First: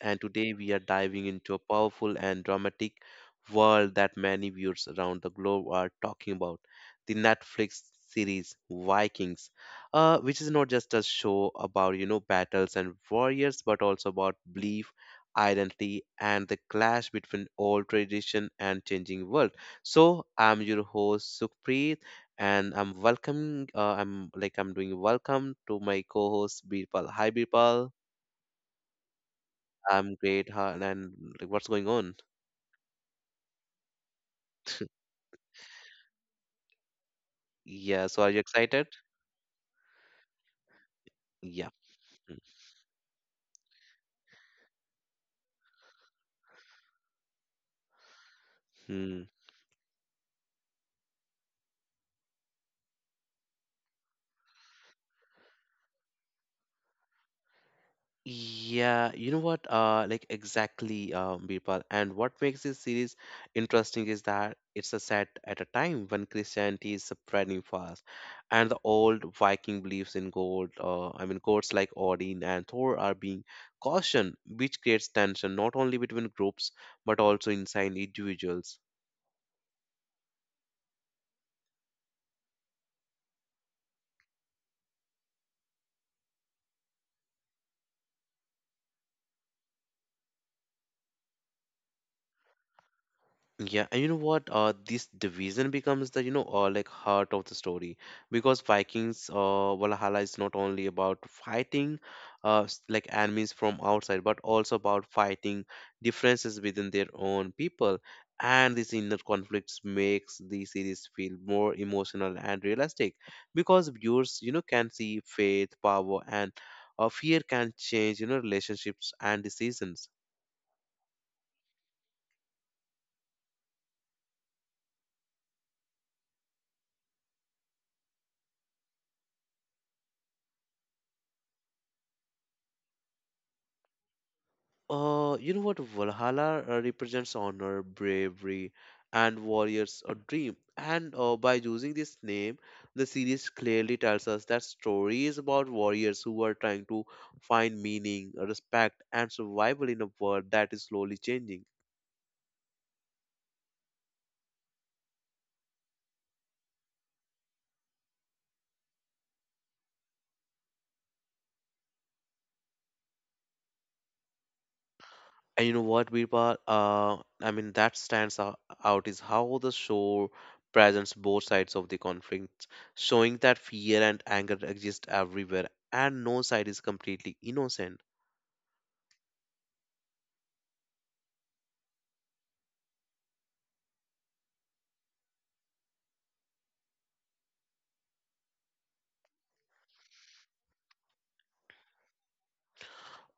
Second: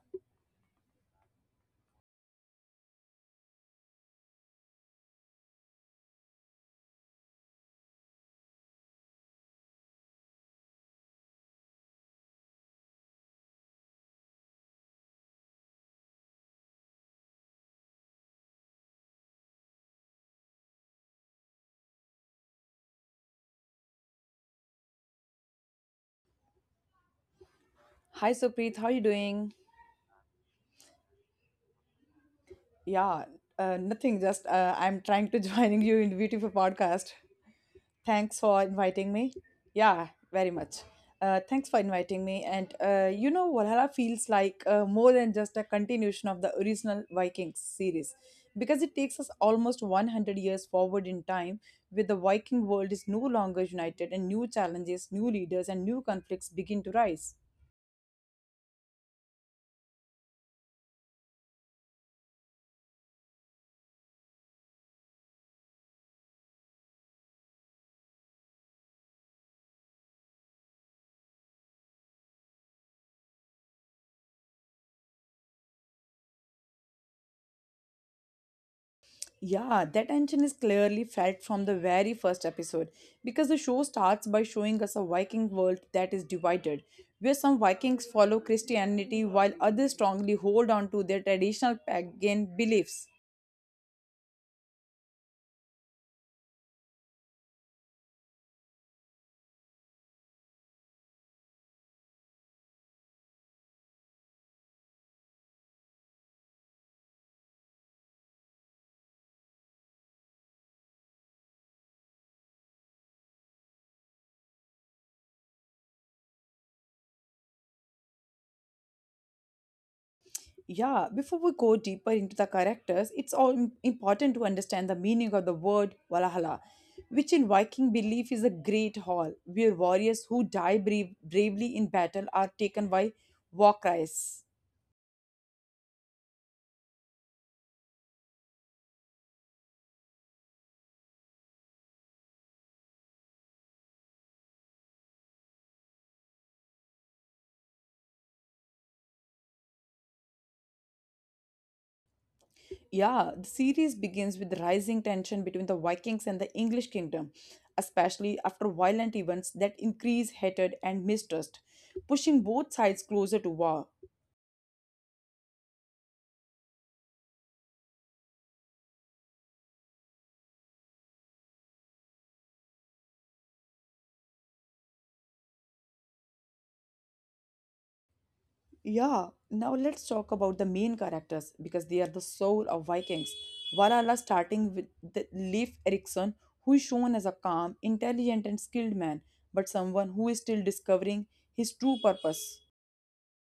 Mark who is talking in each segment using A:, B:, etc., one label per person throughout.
A: And today we are diving into a powerful and dramatic world that many viewers around the globe are talking about the Netflix series Vikings, which is not just a show about, battles and warriors, but also about belief, identity, and the clash between old tradition and changing world. So I'm your host, Sukhpreet and I'm welcoming. I'm like I'm doing welcome to my co-host Birpal. Hi Birpal,
B: Hi Supreet, how are you doing?
A: I'm great. And like, what's going on?
B: Yeah, nothing. Just I'm trying to joining you in the beautiful podcast.
A: Yeah, so are you
B: Thanks for
A: excited?
B: inviting me. Yeah, very much. Thanks
A: Yeah.
B: for inviting me. And Valhalla feels like more than just a continuation of the original Vikings series because it takes us
A: Mm-hmm.
B: almost 100 years forward in time, where the Viking world is no longer united and new challenges, new leaders, and new conflicts begin to rise.
A: Yeah, you know what? Like exactly, Birpal. And what makes this series interesting is that it's a set at a time when Christianity is spreading fast, and the old Viking beliefs in gold, I mean, gods like Odin and Thor are being cautioned, which creates tension not only between groups but also inside individuals.
B: Yeah, that tension is clearly felt from the very first episode because the show starts by showing us a Viking world that is divided, where some Vikings follow Christianity while others strongly hold on to their traditional pagan beliefs.
A: Yeah, and you know what? This division becomes the like heart of the story because Vikings Valhalla is not only about fighting like enemies from outside, but also about fighting differences within their own people. And these inner conflicts makes the series feel more emotional and realistic because viewers you know can see faith, power, and fear can change you know relationships and decisions.
B: Yeah, before we go deeper into the characters, it's all important to understand the meaning of the word Valhalla, which in Viking belief is a great hall where warriors who die bravely in battle are taken by war cries.
A: You know what? Valhalla represents honor, bravery, and warriors a dream. And by using this name, the series clearly tells us that story is about warriors who are trying to find meaning, respect, and survival in a world that is slowly changing.
B: Yeah, the series begins with rising tension between the Vikings and the English kingdom, especially after violent events that increase hatred and mistrust, pushing both sides closer to war.
A: And you know what, Birpa? I mean, that out is how the show presents both sides of the conflict, showing that fear and anger exist everywhere, and no side is completely innocent.
B: Yeah, now let's talk about the main characters because they are the soul of Vikings. Valhalla starting with the Leif Erikson, who is shown as a calm, intelligent, and skilled man, but someone who is still discovering his true purpose.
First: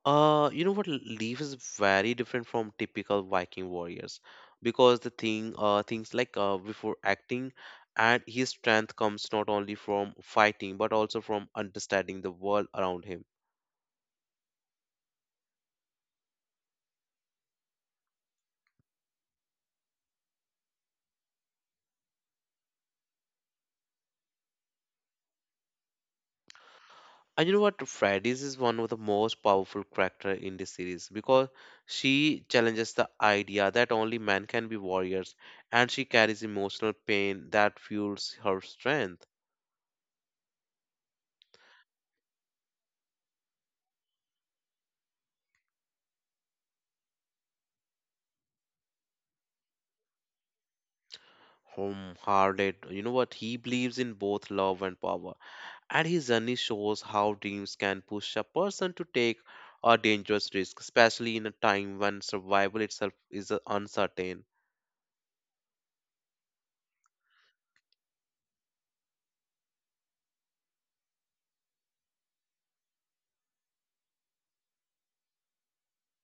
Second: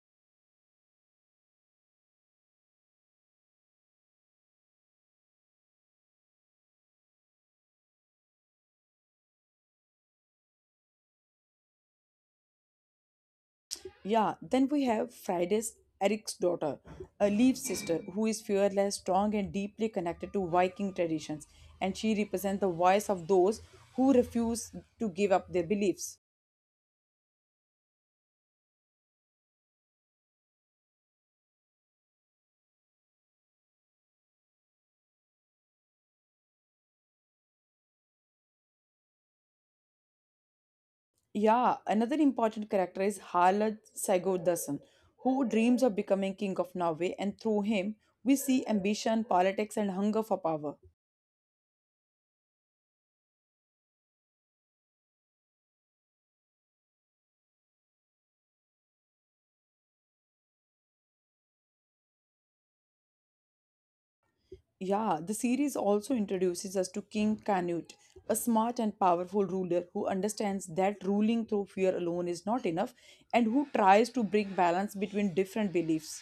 A: You know what? Leaf is very different from typical Viking warriors because things like before acting, and his strength comes not only from fighting but also from understanding the world around him.
B: Yeah, then we have Friday's Eric's daughter, a Leaf sister who is fearless, strong, and deeply connected to Viking traditions, and she represents the voice of those who refuse to give up their beliefs.
A: And you know what? Freddy's is one of the most powerful character in this series because she challenges the idea that only men can be warriors, and she carries emotional pain that fuels her strength.
B: Yeah, another important character is Harald Sigurðarson, who dreams of becoming king of Norway, and through him we see ambition, politics, and hunger for power.
A: Home hearted you know what he believes in both love and power, and his journey shows how dreams can push a person to take a dangerous risk, especially in a time when survival itself is uncertain.
B: Yeah, the series also introduces us to King Canute, a smart and powerful ruler who understands that ruling through fear alone is not enough and who tries to bring balance between different beliefs.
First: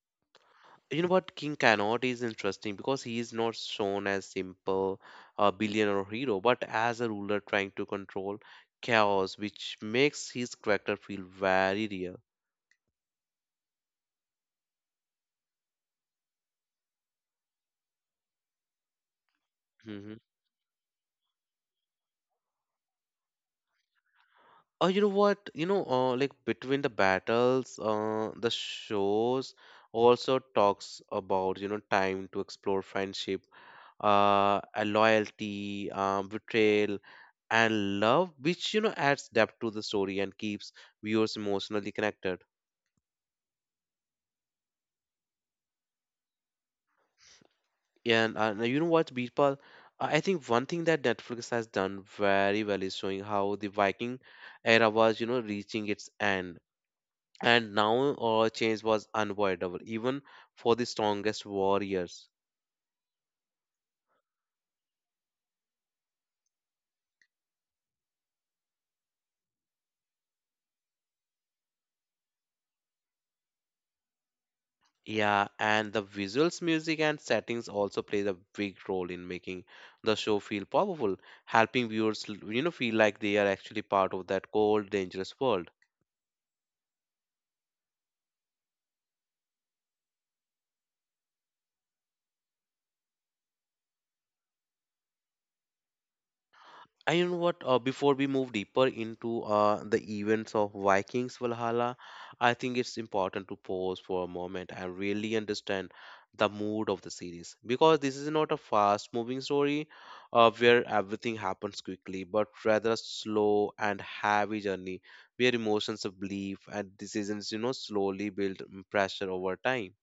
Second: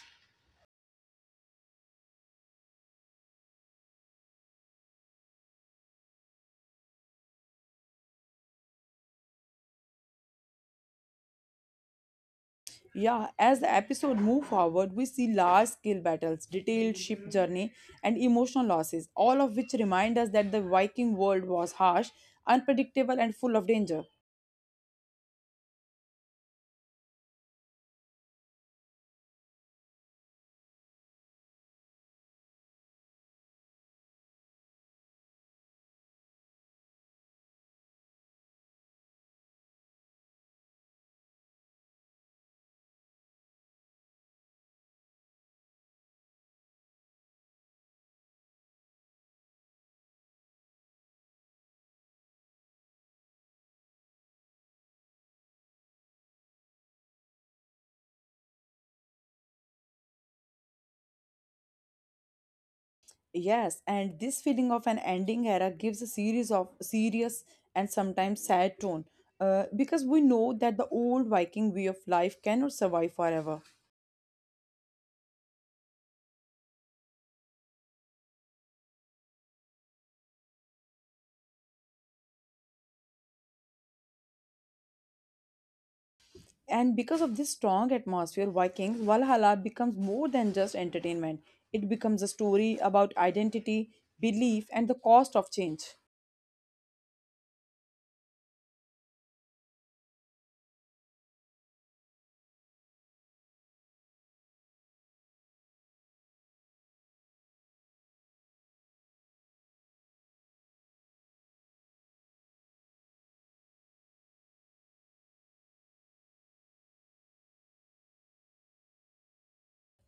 A: You know what, king cannot is interesting because he is not shown as simple a billionaire or hero but as a ruler trying to control chaos, which makes his character feel very real.
B: Yeah, as the episode move forward, we see large-scale battles, detailed ship journey, and emotional losses, all of which
A: Mm-hmm.
B: remind us that the Viking world was harsh, unpredictable, and full of danger.
A: Oh, you know what? Like between the battles, the shows also talks about, time to explore friendship, a loyalty, betrayal, and love, which, adds depth to the story and keeps viewers emotionally connected. And now you know what, Birpal? I think one thing that Netflix has done very well is showing how the Viking era was, reaching its end and now change was unavoidable even for the strongest warriors.
B: Yes, and this feeling of an ending era gives a series of serious and sometimes sad tone, because we know that the old Viking way of life cannot survive forever.
A: Yeah, and the visuals, music, and settings also played a big role in making the show feel powerful, helping you know feel like they are actually part of that cold dangerous world.
B: And because of this strong atmosphere, Vikings Valhalla becomes more than just entertainment. It becomes a story about identity, belief, and the cost of change.
A: And you know what? Before we move deeper into the events of Vikings Valhalla, I think it's important to pause for a moment and really understand the mood of the series because this is not a fast-moving story where everything happens quickly, but rather a slow and heavy journey where emotions of belief and decisions, slowly build pressure over time.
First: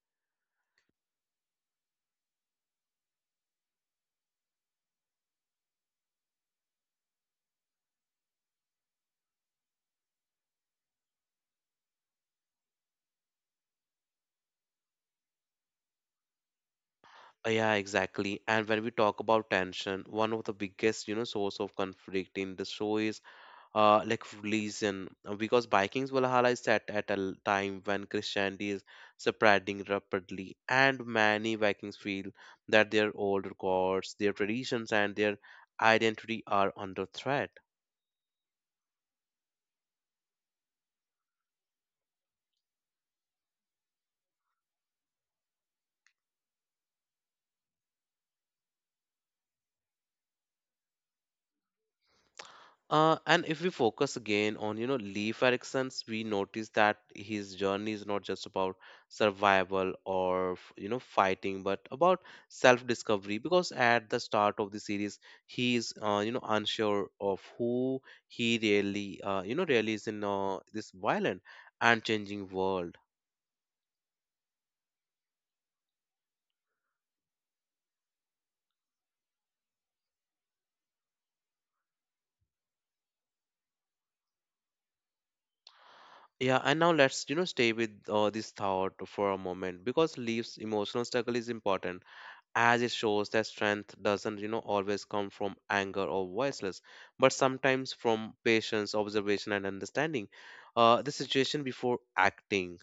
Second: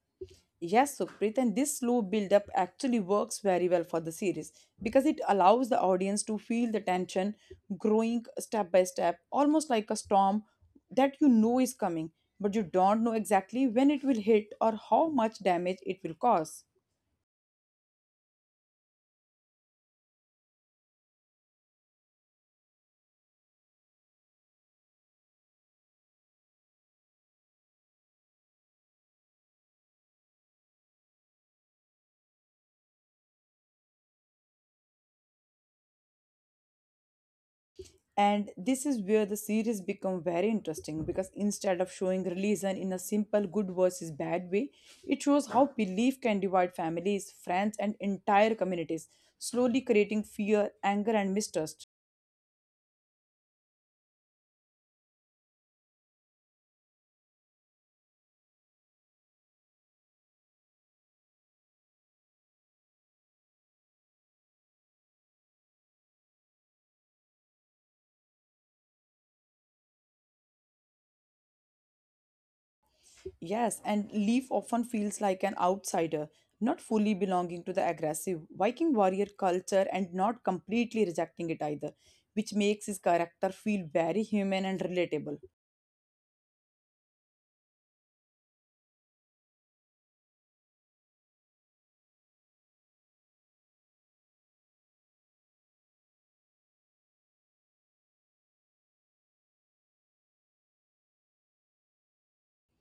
B: Yes, Sukrit, and this slow build up actually works very well for the series because it allows the audience to feel the tension growing step by step, almost like a storm that you know is coming, but you don't know exactly when it will hit or how much damage it will cause.
A: Yeah, exactly. And when we talk about tension, one of the biggest, source of conflict in the show is like religion because Vikings, Valhalla is set at a time when Christianity is spreading rapidly and many Vikings feel that their old gods, their traditions, and their identity are under threat.
B: And this is where the series become very interesting because instead of showing religion in a simple good versus bad way, it shows how belief can divide families, friends, and entire communities, slowly creating fear, anger, and mistrust.
A: And if we focus again on, Leif Erikson's, we notice that his journey is not just about survival or, you know, fighting, but about self-discovery. Because at the start of the series, he is, you know, unsure of who he really, really is in this violent and changing world.
B: Yes, and Leaf often feels like an outsider, not fully belonging to the aggressive Viking warrior culture and not completely rejecting it either, which makes his character feel very human and relatable.
A: Yeah, and now let's, stay with this thought for a moment because Leaf's emotional struggle is important as it shows that strength doesn't you know always come from anger or voiceless but sometimes from patience, observation, and understanding the situation before acting.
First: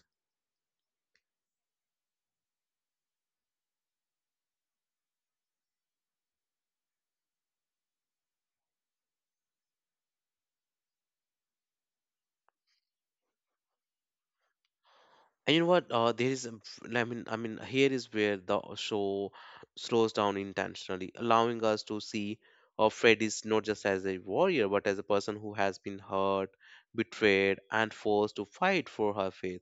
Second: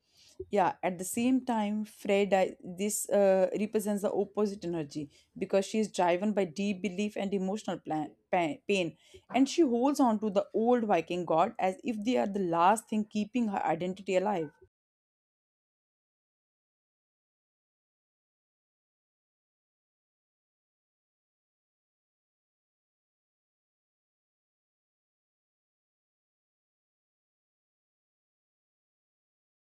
B: Yeah, at the same time, Fred I, this represents the opposite energy because she is driven by deep belief and emotional pain, and she holds on to the old Viking god as if they are the last thing keeping her identity alive.
A: And you know what? Uh, there is a f- I mean here is where the show slows down intentionally, allowing us to see freddy's not just as a warrior but as a person who has been hurt, betrayed, and forced to fight for her faith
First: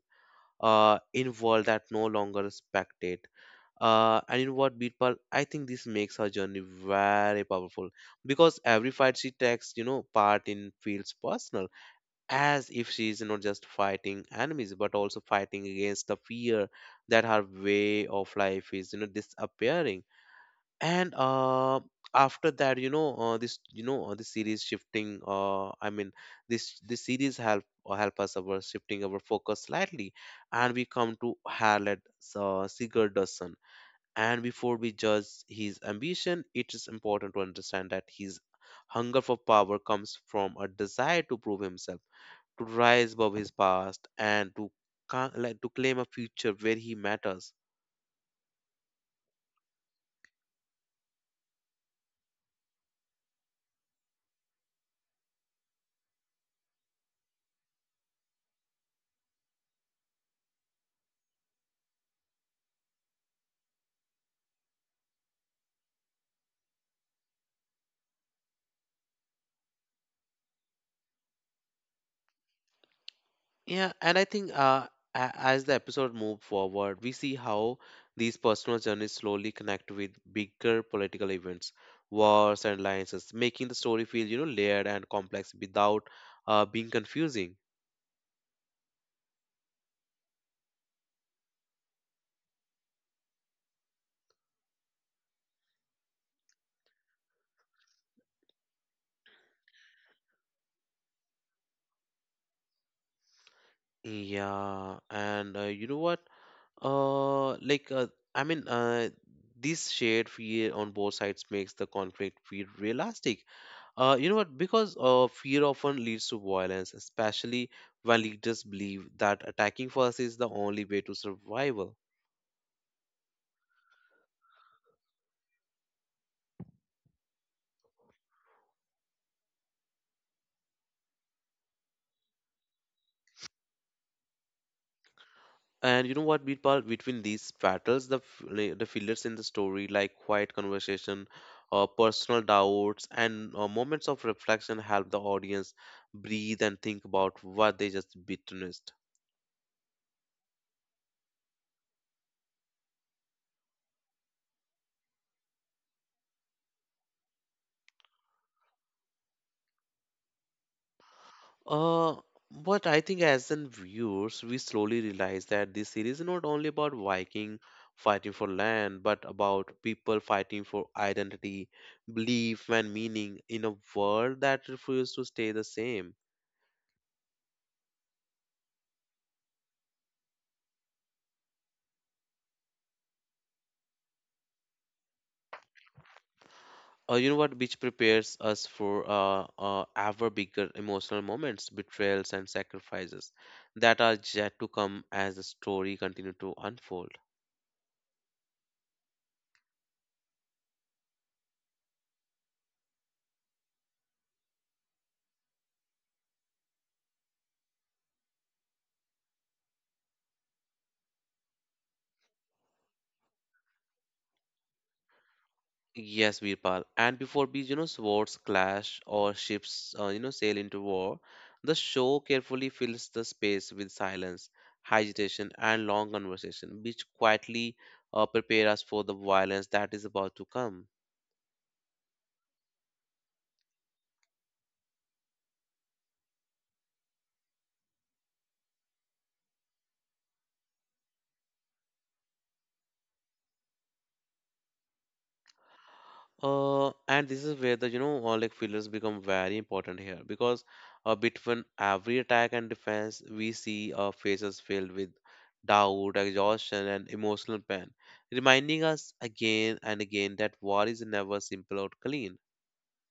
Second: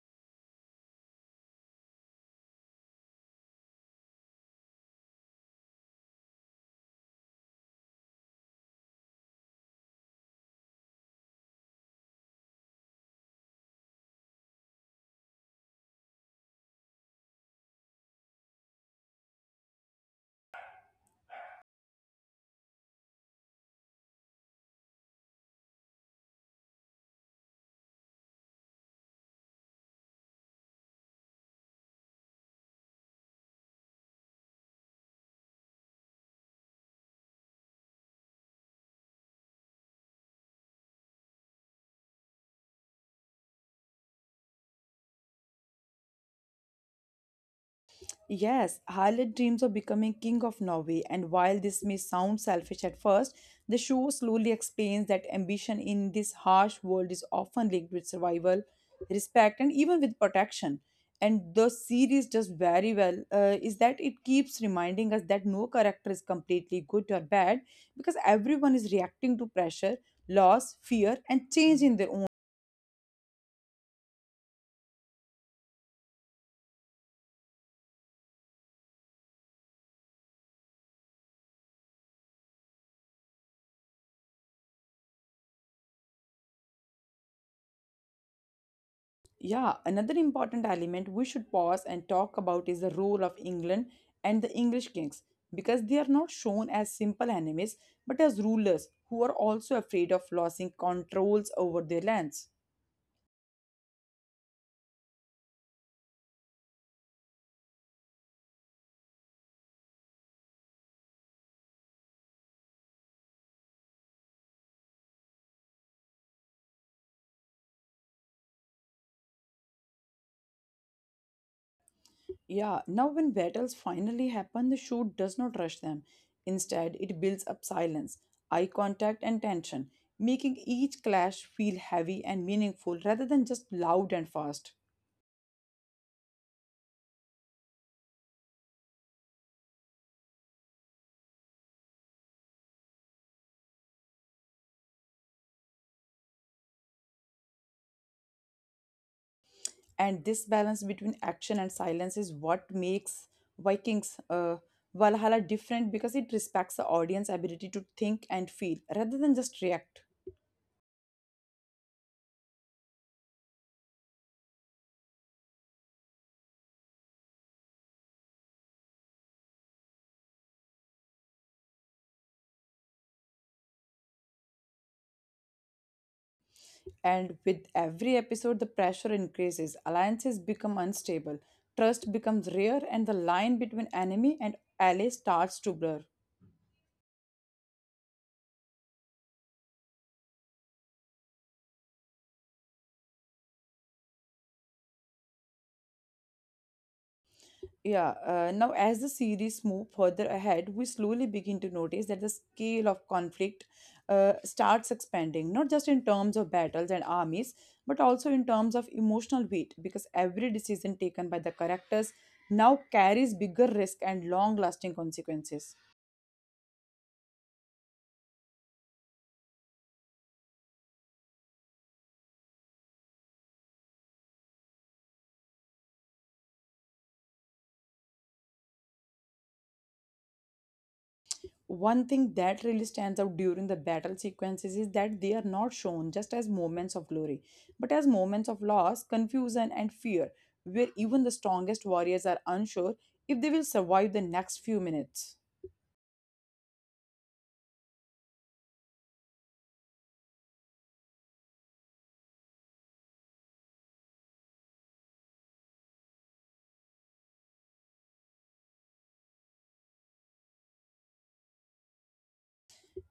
A: in world that no longer respected. And you know what, Birpal? I think this makes her journey very powerful because every fight she takes, part in feels personal, as if she is not just fighting enemies but also fighting against the fear that her way of life is, disappearing. And after that, this series shifting. This series help or help us our shifting our focus slightly, and we come to Harriet Sigurdasson, and before we judge his ambition, it is important to understand that his hunger for power comes from a desire to prove himself, to rise above his past, and like, to claim a future where he matters.
B: Yes, Harlot dreams of becoming king of Norway, and while this may sound selfish at first, the show slowly explains that ambition in this harsh world is often linked with survival, respect, and even with protection. And the series does very well is that it keeps reminding us that no character is completely good or bad because everyone is reacting to pressure, loss, fear, and change in their own.
A: Yeah, and I think as the episode moves forward, we see how these personal journeys slowly connect with bigger political events, wars, and alliances, making the story feel you know layered and complex without being confusing.
B: Yeah, another important element we should pause and talk about is the role of England and the English kings because they are not shown as simple enemies but as rulers who are also afraid of losing controls over their lands.
A: Yeah, and you know what? Uh, like, uh, I mean, uh, this shared fear on both sides makes the conflict feel realistic. You know what? Because fear often leads to violence, especially when leaders believe that attacking first is the only way to survival.
B: Yeah, now when battles finally happen, the show does not rush them. Instead, it builds up silence, eye contact, and tension, making each clash feel heavy and meaningful rather than just loud and fast.
A: And you know what, Birpal? Between these battles, like, the fillers in the story, like quiet conversation, personal doubts, and moments of reflection, help the audience breathe and think about what they just witnessed.
B: And this balance between action and silence is what makes Vikings Valhalla different because it respects the audience ability to think and feel rather than just react.
A: Uh, but I think as in viewers, we slowly realize that this series is not only about Viking fighting for land, but about people fighting for identity, belief, and meaning in a world that refuses to stay the same.
B: And with every episode, the pressure increases, alliances become unstable, trust becomes rare, and the line between enemy and ally starts to blur.
A: You know what, which prepares us for ever bigger emotional moments, betrayals, and sacrifices that are yet to come as the story continue to unfold.
B: Yeah, now as the series move further ahead, we slowly begin to notice that the scale of conflict starts expanding, not just in terms of battles and armies, but also in terms of emotional weight, because every decision taken by the characters now carries bigger risk and long-lasting consequences.
A: Yes, Virpal. And before these, swords clash or ships, sail into war, the show carefully fills the space with silence, agitation, and long conversation, which quietly prepare us for the violence that is about to come.
B: One thing that really stands out during the battle sequences is that they are not shown just as moments of glory, but as moments of loss, confusion, and fear, where even the strongest warriors are unsure if they will survive the next few minutes.
A: And this is where the you know like fillers become very important here because between every attack and defense we see faces filled with doubt, exhaustion, and emotional pain, reminding us again and again that war is never simple or clean.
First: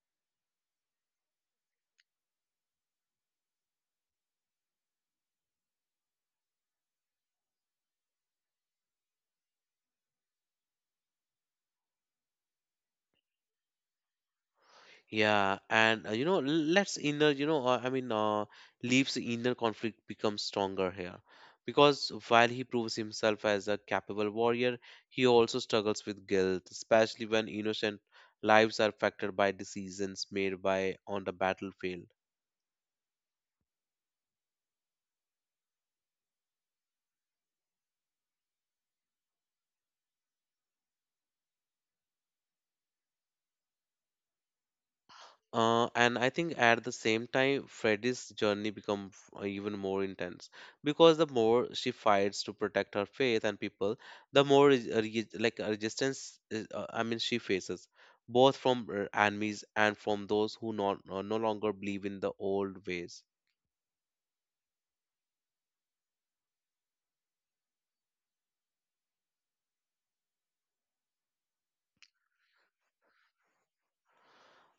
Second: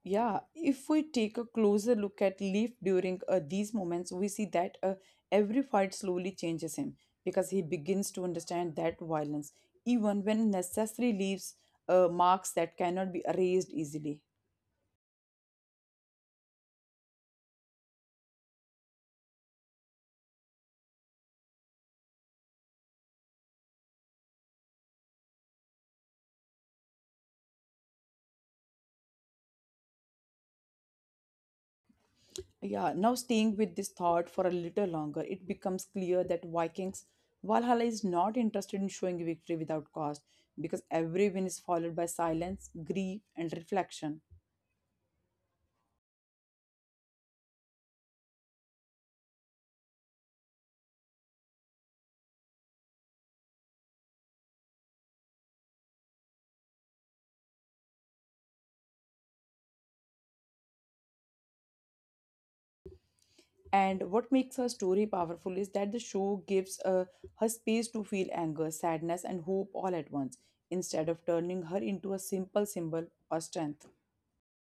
B: Yeah, if we take a closer look at Leaf during these moments, we see that every fight slowly changes him because he begins to understand that violence, even when necessary, leaves marks that cannot be erased easily.
A: Yeah, and you know, l- let's inner, you know, I mean, Leaf's inner conflict becomes stronger here because while he proves himself as a capable warrior, he also struggles with guilt, especially when innocent lives are affected by decisions made by on the battlefield.
B: Yeah, now staying with this thought for a little longer, it becomes clear that Vikings Valhalla is not interested in showing victory without cost because every win is followed by silence, grief, and reflection.
A: And I think at the same time, Freddy's journey becomes even more intense because the more she fights to protect her faith and people, the more res- re- like resistance. I mean, she faces both from her enemies and from those who not, no longer believe in the old ways.
B: And what makes her story powerful is that the show gives her space to feel anger, sadness, and hope all at once, instead of turning her into a simple symbol or strength.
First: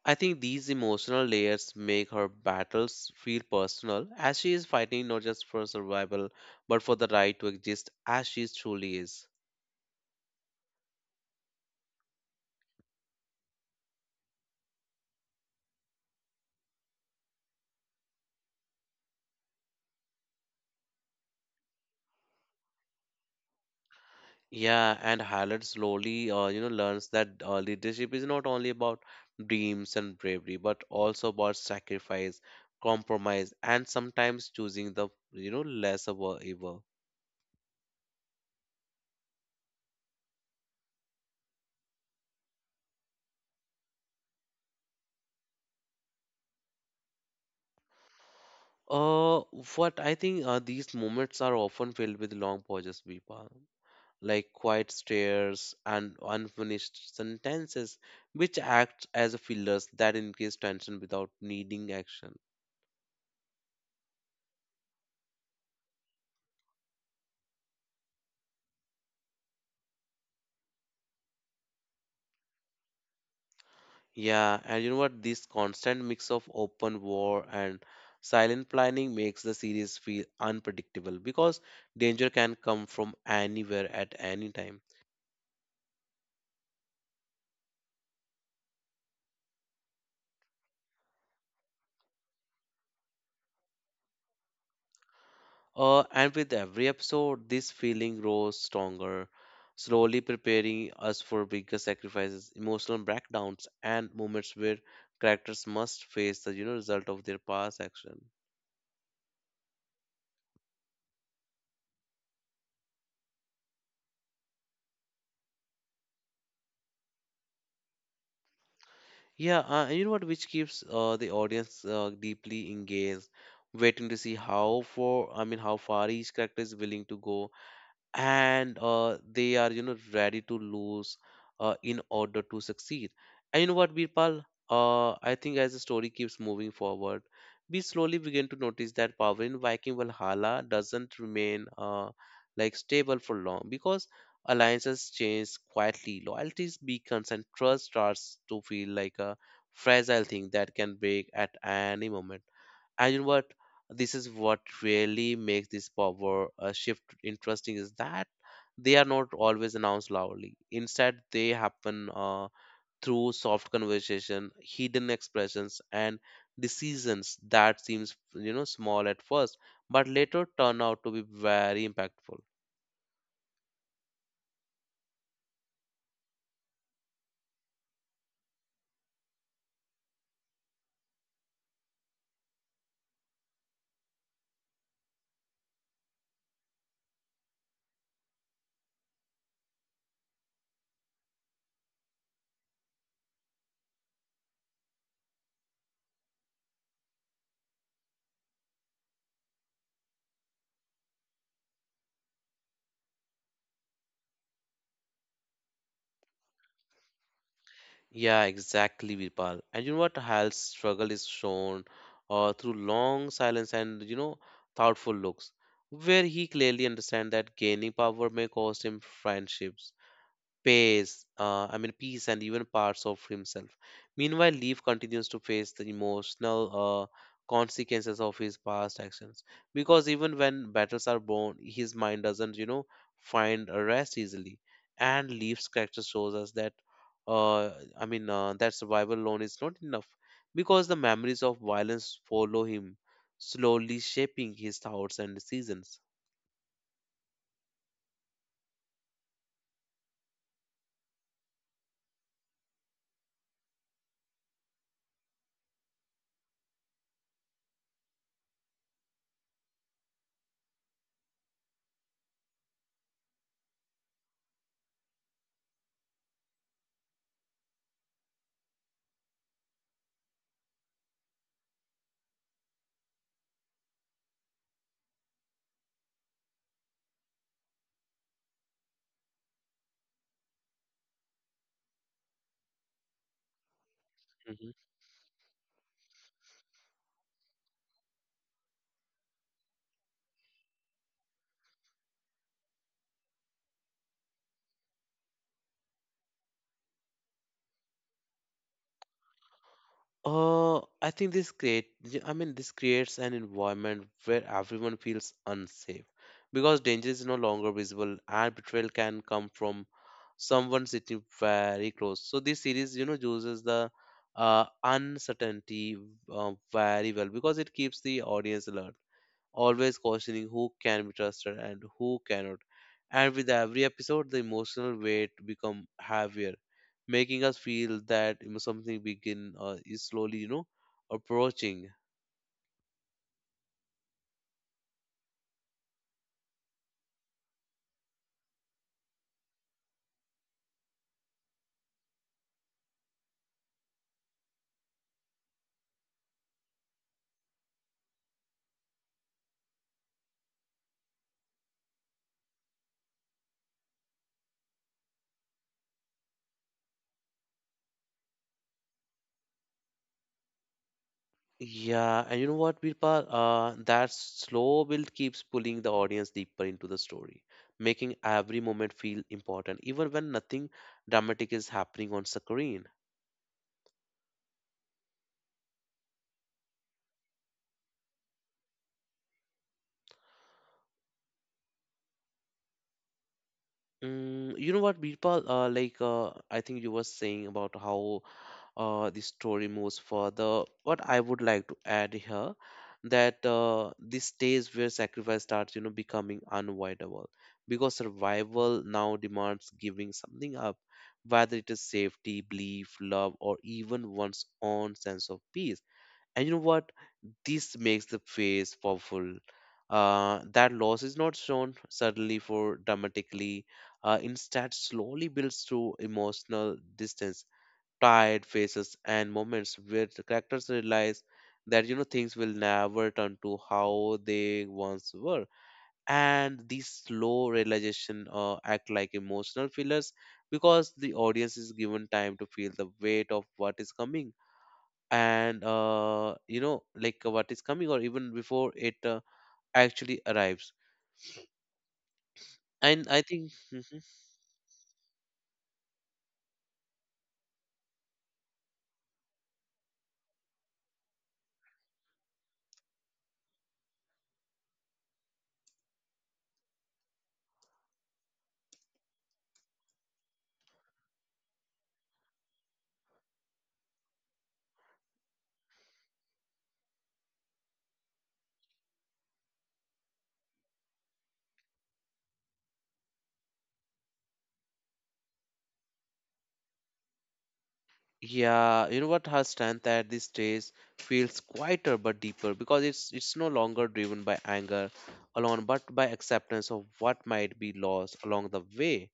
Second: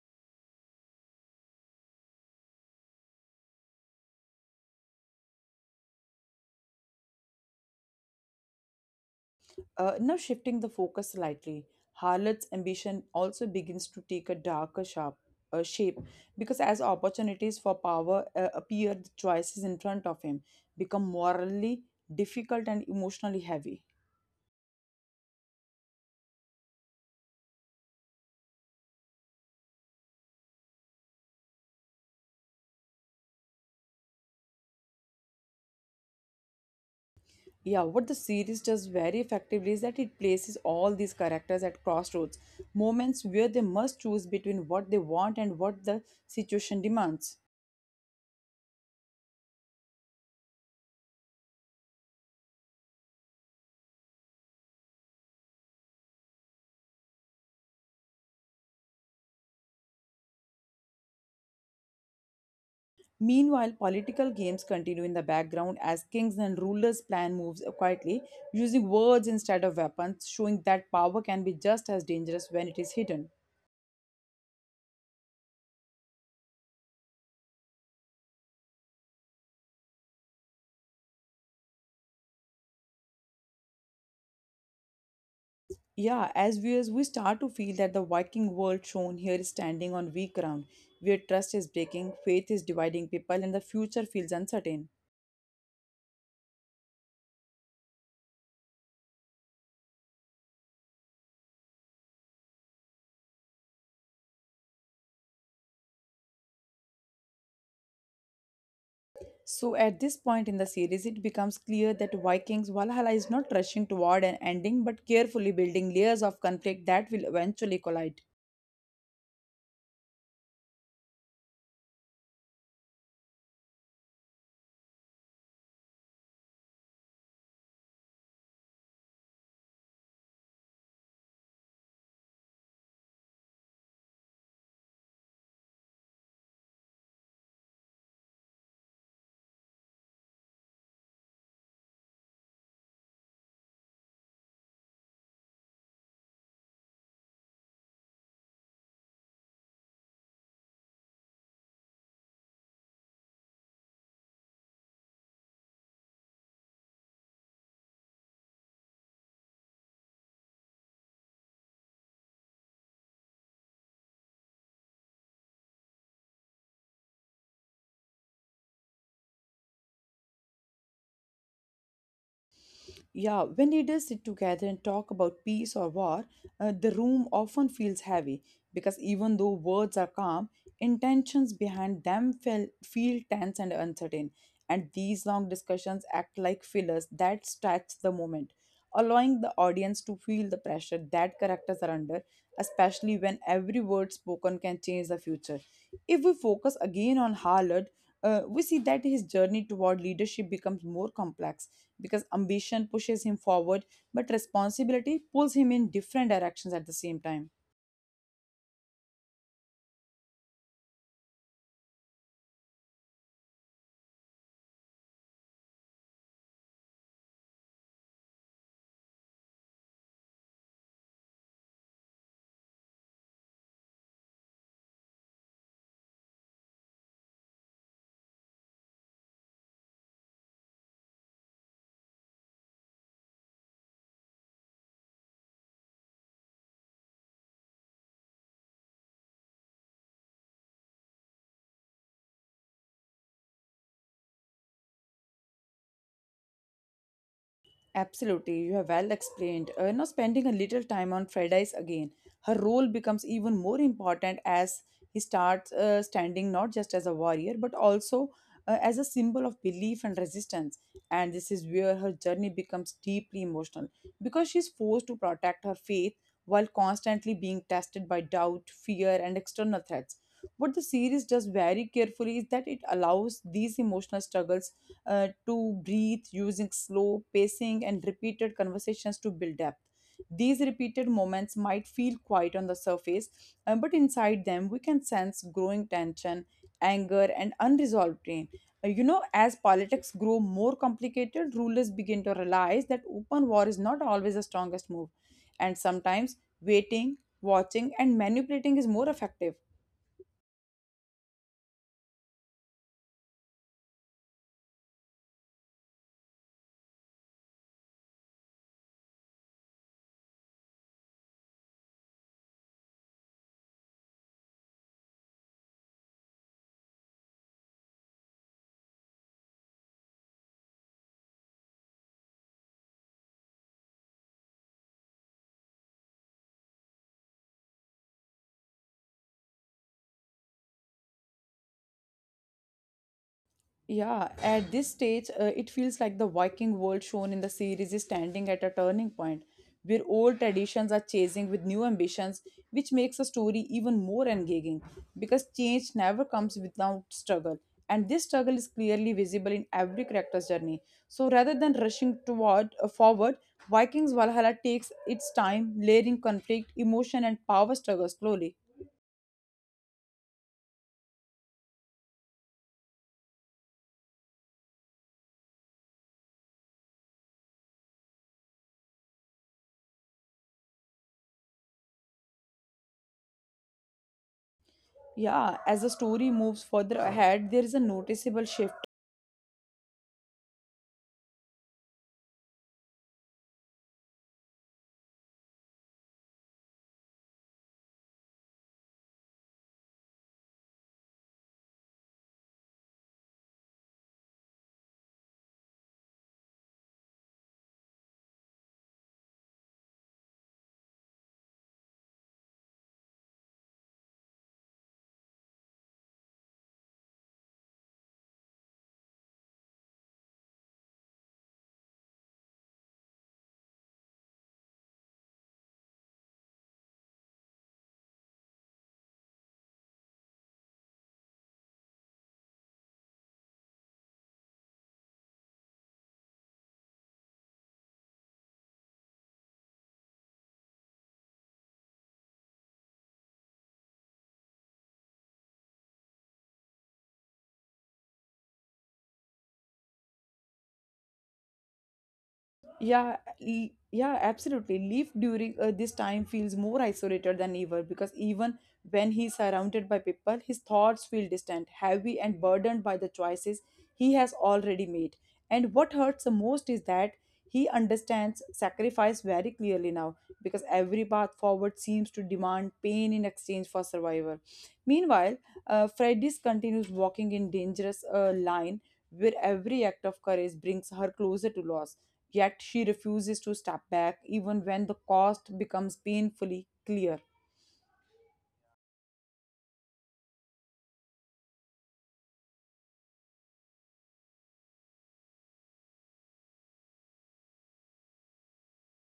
A: I think these emotional layers make her battles feel personal, as she is fighting not just for survival but for the right to exist as she truly is.
B: Now, shifting the focus slightly, Harlot's ambition also begins to take a darker shape because as opportunities for power appear, the choices in front of him become morally difficult and emotionally heavy.
A: Yeah, and Hallett slowly, learns that leadership is not only about dreams and bravery, but also about sacrifice, compromise, and sometimes choosing the, lesser evil.
B: Yeah, what the series does very effectively is that it places all these characters at crossroads, moments where they must choose between what they want and what the situation demands.
A: Uh, what I think these moments are often filled with long pauses, Vipa, like quiet stares and unfinished sentences, which act as fillers that increase tension without needing action.
B: Meanwhile, political games continue in the background as kings and rulers plan moves quietly, using words instead of weapons, showing that power can be just as dangerous when it is hidden.
A: Yeah, and you know what? This constant mix of open war and silent planning makes the series feel unpredictable because danger can come from anywhere at any time.
B: Yeah, as viewers, we start to feel that the Viking world shown here is standing on weak ground, where trust is breaking, faith is dividing people, and the future feels uncertain.
A: And with every episode, this feeling grows stronger, slowly preparing us for bigger sacrifices, emotional breakdowns, and moments where characters must face the you know result of their past action.
B: So at this point in the series, it becomes clear that Vikings Valhalla is not rushing toward an ending but carefully building layers of conflict that will eventually collide.
A: Yeah, and you know what, which keeps the audience deeply engaged, waiting to see how for I mean how far each character is willing to go, and they are ready to lose in order to succeed. And you know what, Birpal? I think as the story keeps moving forward, we slowly begin to notice that power in Viking Valhalla doesn't remain like stable for long because alliances change quietly, loyalties beacons, and trust starts to feel like a fragile thing that can break at any moment. And you know what? This is what really makes this power shift interesting is that they are not always announced loudly. Instead, they happen through soft conversation, hidden expressions, and decisions that seems small at first, but later turn out to be very impactful.
B: Yeah, when leaders sit together and talk about peace or war, the room often feels heavy because even though words are calm, intentions behind them feel tense and uncertain. And these long discussions act like fillers that stretch the moment, allowing the audience to feel the pressure that characters are under, especially when every word spoken can change the future. If we focus again on Haaland, we see that his journey toward leadership becomes more complex because ambition pushes him forward, but responsibility pulls him in different directions at the same time.
A: Yeah, exactly, Virpal. And you know what? Hal's struggle is shown through long silence and, you know, thoughtful looks, where he clearly understands that gaining power may cost him friendships, pace, I mean peace, and even parts of himself. Meanwhile, Leaf continues to face the emotional consequences of his past actions because even when battles are born, his mind doesn't, you know, find a rest easily. And Leaf's character shows us that, uh, that survival alone is not enough because the memories of violence follow him, slowly shaping his thoughts and decisions.
B: Absolutely, you have well explained. Now, spending a little time on Fridays again, her role becomes even more important as he starts standing not just as a warrior but also as a symbol of belief and resistance. And this is where her journey becomes deeply emotional because she's forced to protect her faith while constantly being tested by doubt, fear, and external threats. What the series does very carefully is that it allows these emotional struggles to breathe, using slow pacing and repeated conversations to build depth. These repeated moments might feel quiet on the surface, but inside them we can sense growing tension, anger, and unresolved pain. You know, as politics grow more complicated, rulers begin to realize that open war is not always the strongest move, and sometimes waiting, watching, and manipulating is more effective.
A: I think this create, yeah, I mean, this creates an environment where everyone feels unsafe because danger is no longer visible and betrayal can come from someone sitting very close. So this series, you know, uses the uncertainty very well because it keeps the audience alert, always questioning who can be trusted and who cannot. And with every episode, the emotional weight become heavier, making us feel that, you know, something begin is slowly, you know, approaching.
B: Yeah, at this stage, it feels like the Viking world shown in the series is standing at a turning point where old traditions are chasing with new ambitions, which makes the story even more engaging because change never comes without struggle. And this struggle is clearly visible in every character's journey. So rather than rushing toward forward, Vikings Valhalla takes its time, layering conflict, emotion, and power struggle slowly.
A: Yeah, and you know what, Birpal? That slow build keeps pulling the audience deeper into the story, making every moment feel important, even when nothing dramatic is happening on screen.
B: Yeah, as the story moves further ahead, there is a noticeable shift.
A: Mm, you know what, Birpal? Like I think you were saying about how the story moves further. What I would like to add here that this stage where sacrifice starts, you know, becoming unavoidable because survival now demands giving something up, whether it is safety, belief, love, or even one's own sense of peace. And you know what? This makes the phase powerful. That loss is not shown suddenly for dramatically, instead slowly builds through emotional distance, tired faces, and moments where the characters realize that, you know, things will never turn to how they once were. And these slow realization act like emotional fillers because the audience is given time to feel the weight of what is coming, and what is coming or even before it actually arrives. And
B: Yeah,
A: I think hmm,
B: yeah, absolutely. Leaf during this time feels more isolated than ever because even when he's surrounded by people, his thoughts feel distant, heavy, and burdened by the choices he has already made. And what hurts the most is that he understands sacrifice very clearly now because every path forward seems to demand pain in exchange for survival. Meanwhile, Freddy's continues walking in dangerous line where every act of courage brings her closer to loss. Yet she refuses to step back even when the cost becomes painfully clear.
A: yeah, you know what? Her strength at this stage feels quieter but deeper because it's no longer driven by anger alone, but by acceptance of what might be lost along the way.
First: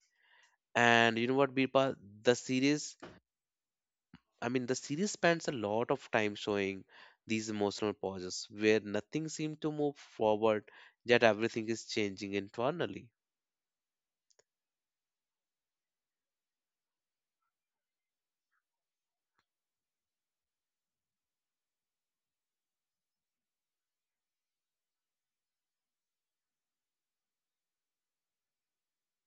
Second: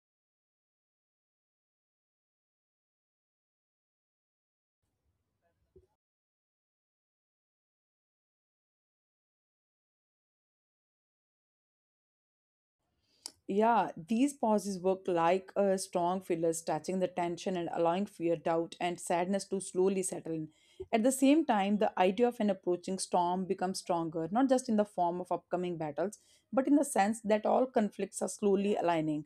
A: And you know what, Birpa? The series, the series spends a lot of time showing these emotional pauses where nothing seems to move forward, yet everything is changing internally.
B: Yeah, these pauses work like a strong filler, stretching the tension and allowing fear, doubt, and sadness to slowly settle in. At the same time, the idea of an approaching storm becomes stronger, not just in the form of upcoming battles, but in the sense that all conflicts are slowly aligning.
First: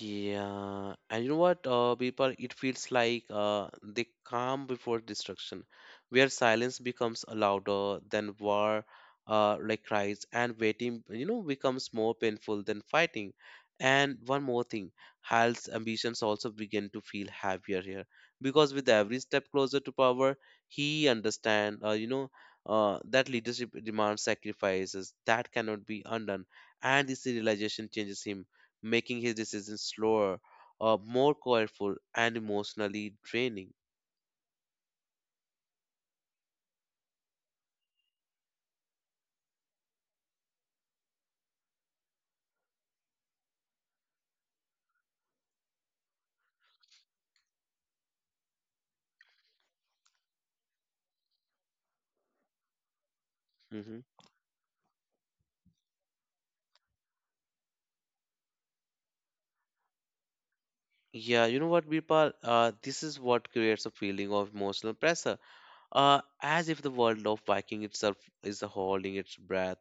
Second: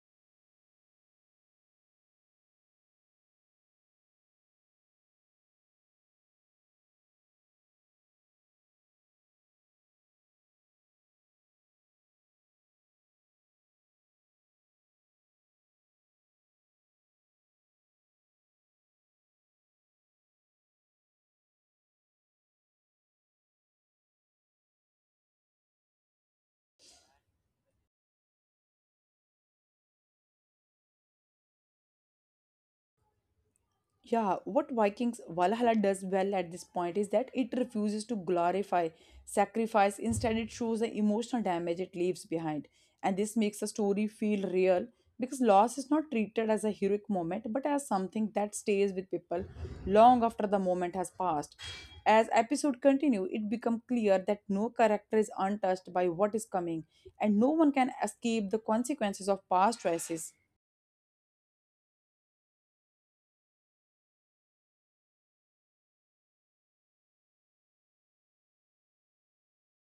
A: Yeah, and you know what, people, it feels like they calm before destruction, where silence becomes louder than war, like cries, and waiting, you know, becomes more painful than fighting. And one more thing, Hal's ambitions also begin to feel heavier here, because with every step closer to power, he understand, that leadership demands sacrifices that cannot be undone, and this realization changes him, making his decisions slower, more careful, and emotionally draining.
B: Yeah, what Vikings Valhalla does well at this point is that it refuses to glorify sacrifice. Instead, it shows the emotional damage it leaves behind. And this makes the story feel real because loss is not treated as a heroic moment but as something that stays with people long after the moment has passed. As episode continue, it becomes
A: Mhm.
B: clear that no character is untouched by what is coming and no one can escape the consequences of past choices.
A: Yeah, you know what, Birpal? This is what creates a feeling of emotional pressure, as if the world of Viking itself is holding its breath.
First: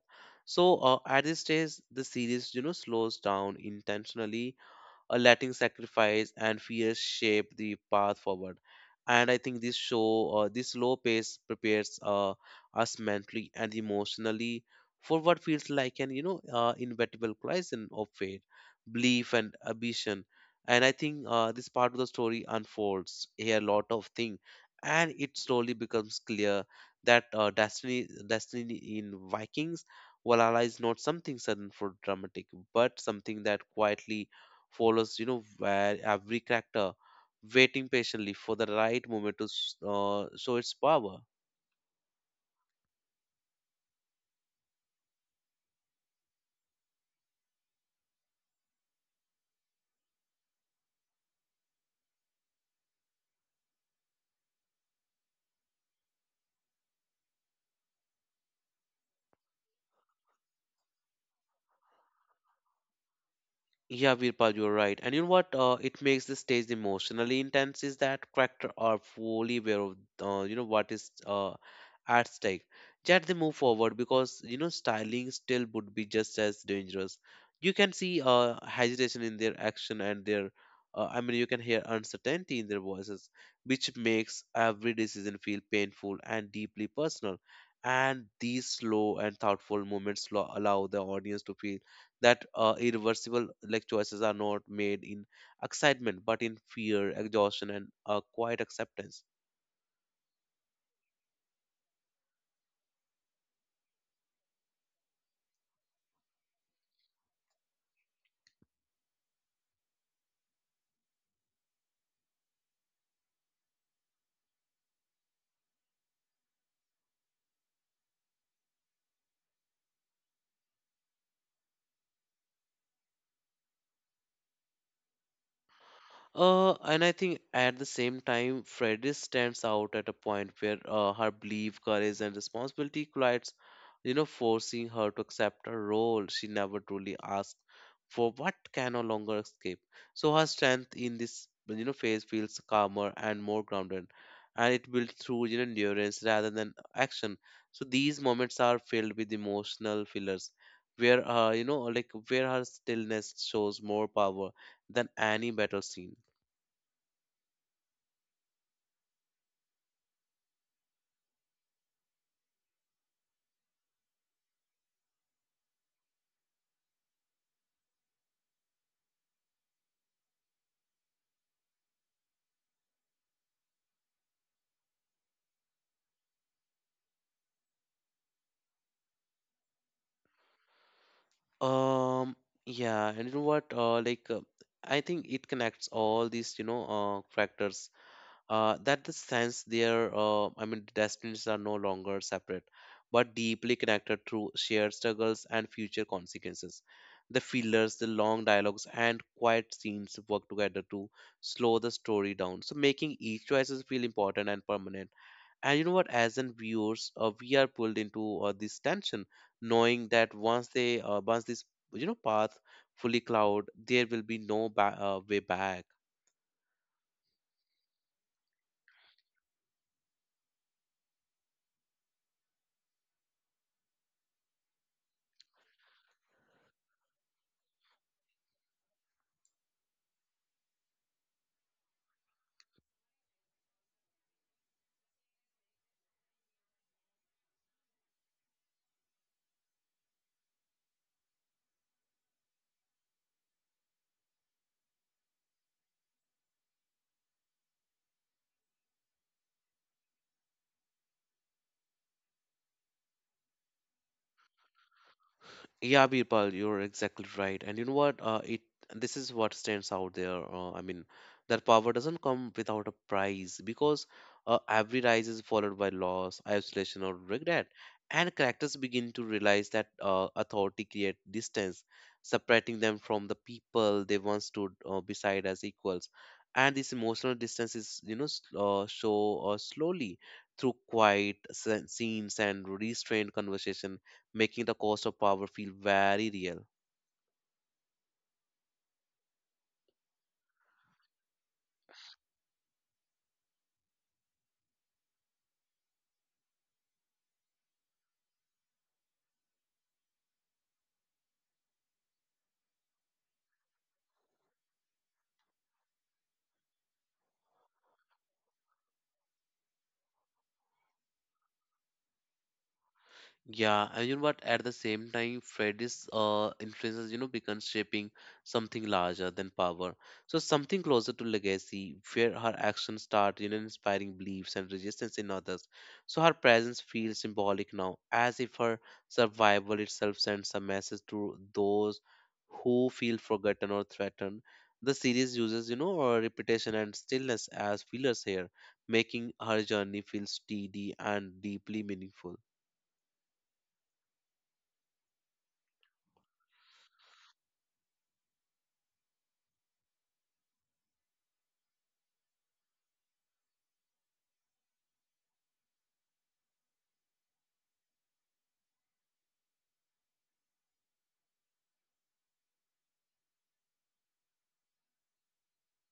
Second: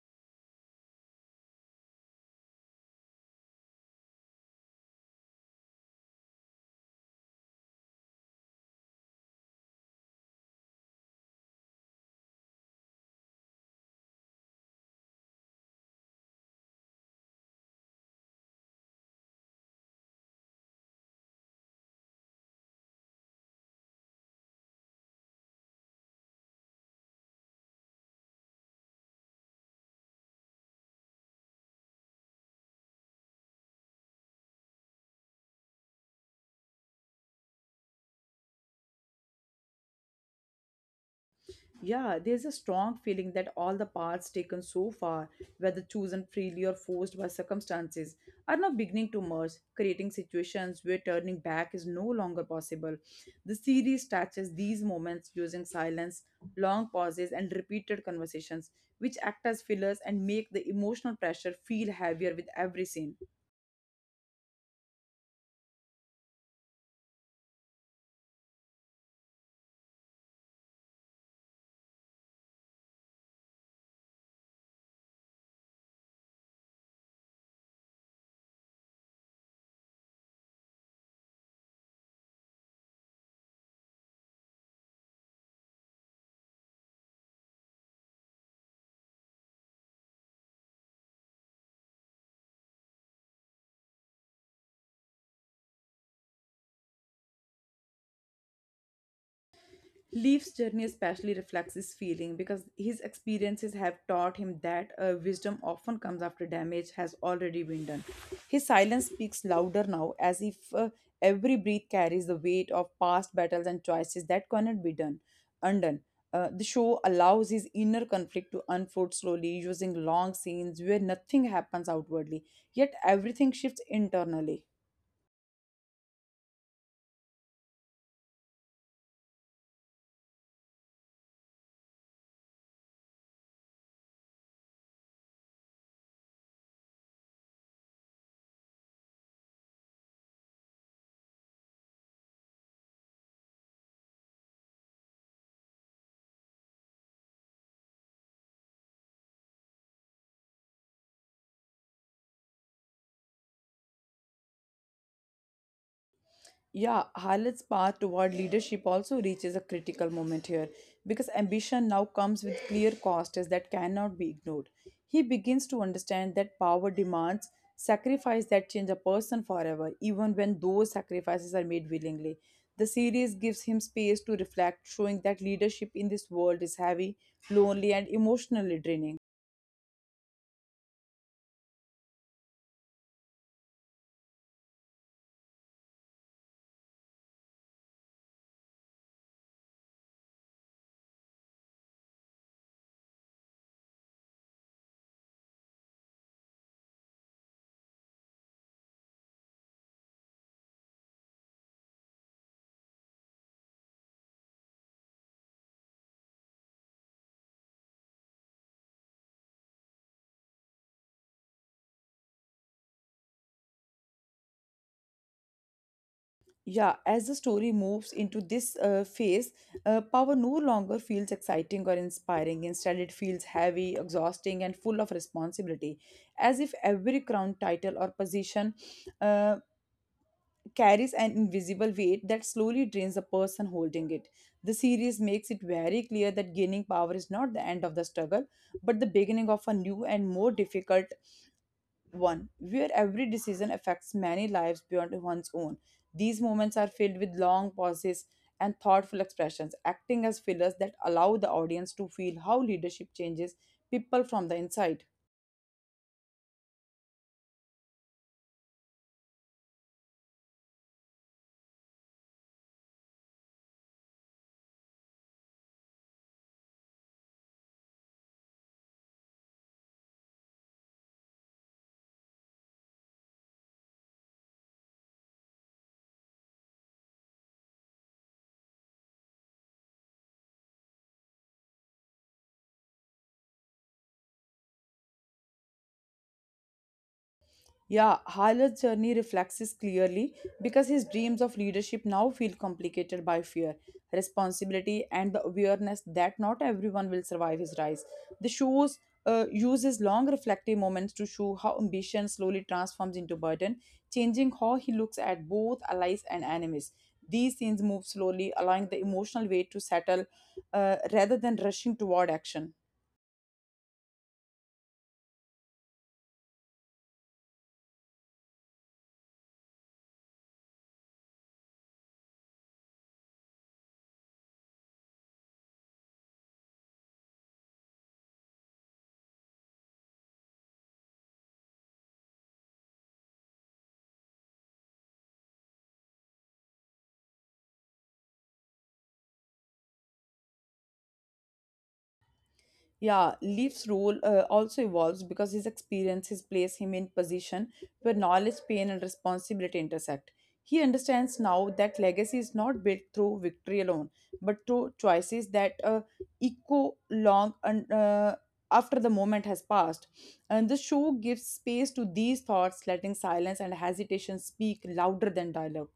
A: So at this stage, the series, you know, slows down intentionally, letting sacrifice and fear shape the path forward. And I think this low pace prepares us mentally and emotionally for what feels like an, you know, inevitable collision of fate, belief, and ambition. And I think this part of the story unfolds here a lot of things, and it slowly becomes clear that destiny, destiny in Vikings, Valhalla is not something sudden for dramatic, but something that quietly follows, you know, where every character waiting patiently for the right moment to show its power.
B: Yeah, there's a strong feeling that all the paths taken so far, whether chosen freely or forced by circumstances, are now beginning to merge, creating situations where turning back is no longer possible. The series touches these moments using silence, long pauses, and repeated conversations, which act as fillers and make the emotional pressure feel heavier with every scene.
A: Yeah, Virpal, you're right. And you know what? It makes the stage emotionally intense is that character are fully aware of, you know, what is at stake. Yet they move forward because, you know, styling still would be just as dangerous. You can see hesitation in their action, and their, you can hear uncertainty in their voices, which makes every decision feel painful and deeply personal. And these slow and thoughtful moments allow the audience to feel that irreversible like choices are not made in excitement but in fear, exhaustion, and quiet acceptance.
B: Leaf's journey especially reflects this feeling because his experiences have taught him that wisdom often comes after damage has already been done. His silence speaks louder now, as if every breath carries the weight of past battles and choices that cannot be done undone. The show allows his inner conflict to unfold slowly, using long scenes where nothing happens outwardly, yet everything shifts internally.
A: And I think at the same time, Freddy stands out at a point where her belief, courage, and responsibility collides, you know, forcing her to accept a role she never truly asked for what can no longer escape. So her strength in this, you know, phase feels calmer and more grounded, and it builds through, you know, endurance rather than action. So these moments are filled with emotional fillers, where, you know, like where her stillness shows more power than any battle scene.
B: Yeah, Harlot's path toward leadership also reaches a critical moment here because ambition now comes with clear costs that cannot be ignored. He begins to understand that power demands sacrifice that change a person forever, even when those sacrifices are made willingly. The series gives him space to reflect, showing that leadership in this world is heavy, lonely, and emotionally draining.
A: Um, yeah, and you know what? I think it connects all these, you know, factors. That the sense their, destinies are no longer separate, but deeply connected through shared struggles and future consequences. The fillers, the long dialogues, and quiet scenes work together to slow the story down, so making each choices feel important and permanent. And you know what? As in viewers, we are pulled into this tension, knowing that once this, you know, path fully cloud, there will be no way back.
B: Yeah, as the story moves into this phase, power no longer feels exciting or inspiring. Instead, it feels heavy, exhausting, and full of responsibility, as if every crown title or position uh, carries an invisible weight that slowly drains the person holding it. The series makes it very clear that gaining power is not the end of the struggle, but the beginning of a new and more difficult one where every decision affects many lives beyond one's own. These moments are filled with long pauses and thoughtful expressions, acting as fillers that allow the audience to feel how leadership changes people from the inside.
A: Yeah, Birpal, you're exactly right. And you know what? It this is what stands out there. That power doesn't come without a price because every rise is followed by loss, isolation, or regret. And characters begin to realize that authority creates distance, separating them from the people they once stood beside as equals. And this emotional distance is, you know, s- show slowly through quiet scenes and restrained conversation, making the cost of power feel very real.
B: Yeah, Halat's journey reflects this clearly because his dreams of leadership now feel complicated by fear, responsibility, and the awareness that not everyone will survive his rise. The shows uses long reflective moments to show how ambition slowly transforms into burden, changing how he looks at both allies and enemies. These scenes move slowly, allowing the emotional weight to settle rather than rushing toward action.
A: Yeah, and you know what? At the same time, Freddy's influences, you know, becomes shaping something larger than power. So something closer to legacy, where her actions start, you know, inspiring beliefs and resistance in others. So her presence feels symbolic now, as if her survival itself sends a message to those who feel forgotten or threatened. The series uses, you know, repetition and stillness as fillers here, making her journey feel steady and deeply meaningful.
B: Yeah, Leaf's role also evolves because his experiences place him in position where knowledge, pain, and responsibility intersect. He understands now that legacy is not built through victory alone, but through choices that echo long and after the moment has passed. And the show gives space to these thoughts, letting silence and hesitation speak louder than dialogue.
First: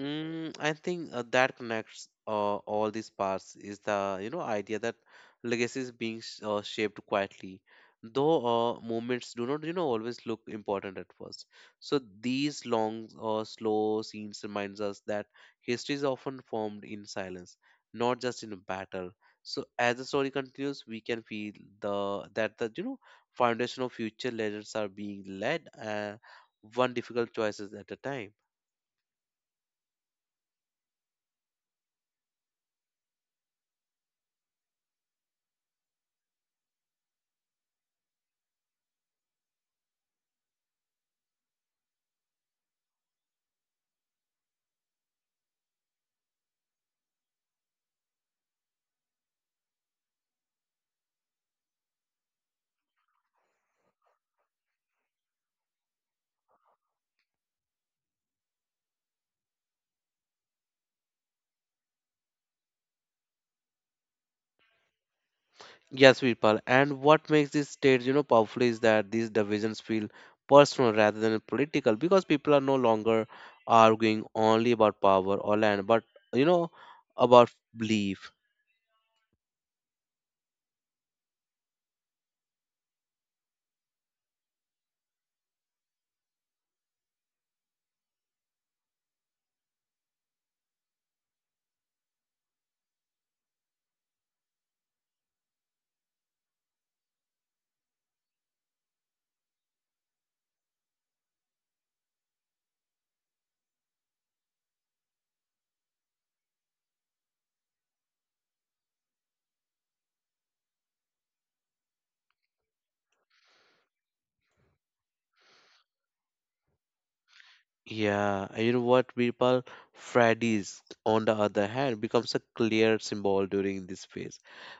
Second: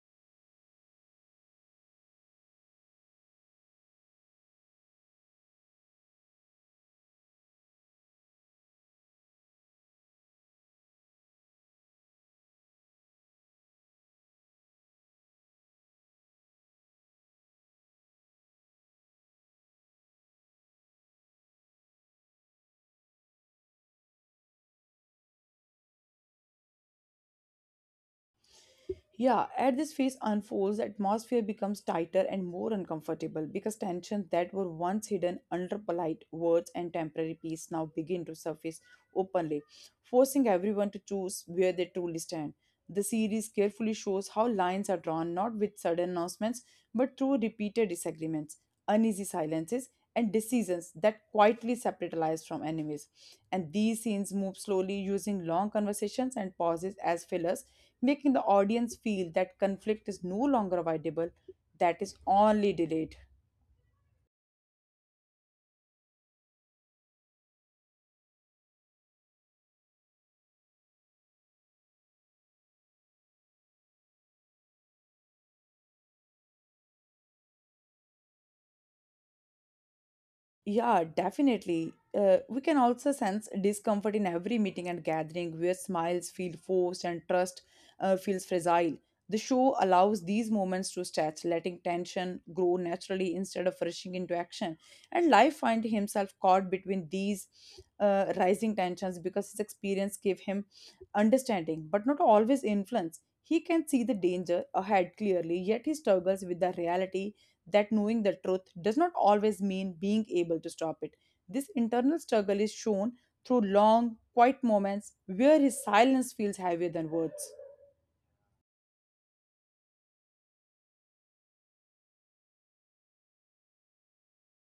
A: Mm, I think that connects all these parts is the, you know, idea that legacy is being sh shaped quietly, though moments do not, you know, always look important at first. So these long slow scenes reminds us that history is often formed in silence, not just in a battle. So as the story continues, we can feel the that the, you know, foundation of future legends are being laid, one difficult choices at a time.
B: Yeah, as this phase unfolds, the atmosphere becomes tighter and more uncomfortable because tensions that were once hidden under polite words and temporary peace now begin to surface openly, forcing everyone to choose where they truly stand. The series carefully shows how lines are drawn not with sudden announcements but through repeated disagreements, uneasy silences, and decisions that quietly separate allies from enemies. And these scenes move slowly using long conversations and pauses as fillers, making the audience feel that conflict is no longer avoidable, that is only delayed.
A: Yes, Virpal. And what makes these states, you know, powerful is that these divisions feel personal rather than political because people are no longer arguing only about power or land, but, you know, about belief.
B: Yeah, definitely. We can also sense discomfort in every meeting and gathering where smiles feel forced and trust feels fragile. The show allows these moments to stretch, letting tension grow naturally instead of rushing into action. And life finds himself caught between these rising tensions because his experience gave him understanding, but not always influence. He can see the danger ahead clearly, yet he struggles with the reality that knowing the truth does not always mean being able to stop it. This internal struggle is shown through long, quiet moments where his silence feels heavier than words.
A: Yeah, and you know what, Virpal? Freddy's, on the other hand, becomes a clear symbol during this phase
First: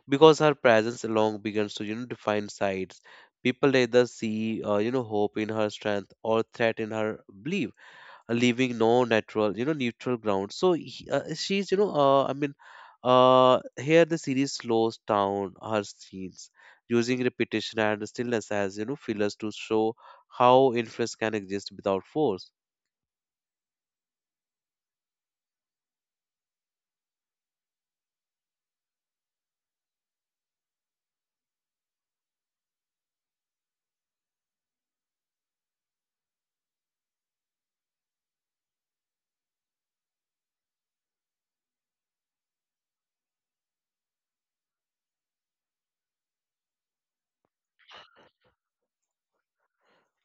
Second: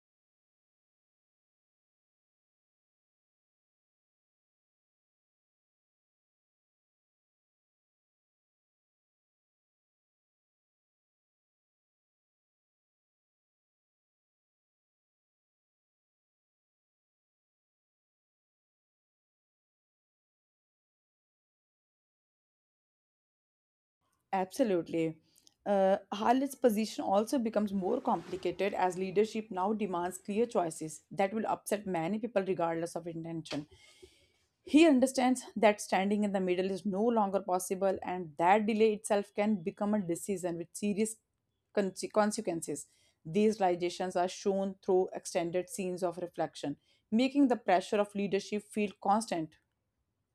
A: because her presence along begins to, you know, define sides. People either see, you know, hope in her strength or threat in her belief, leaving no natural, you know, neutral ground. So she's, you know, here the series slows down her scenes using repetition and stillness as, you know, fillers to show how influence can exist without force.
B: Absolutely. Khalid's position also becomes more complicated as leadership now demands clear choices that will upset many people regardless of intention. He understands that standing in the middle is no longer possible, and that delay itself can become a decision with serious consequences. These realizations are shown through extended scenes of reflection, making the pressure of leadership feel constant.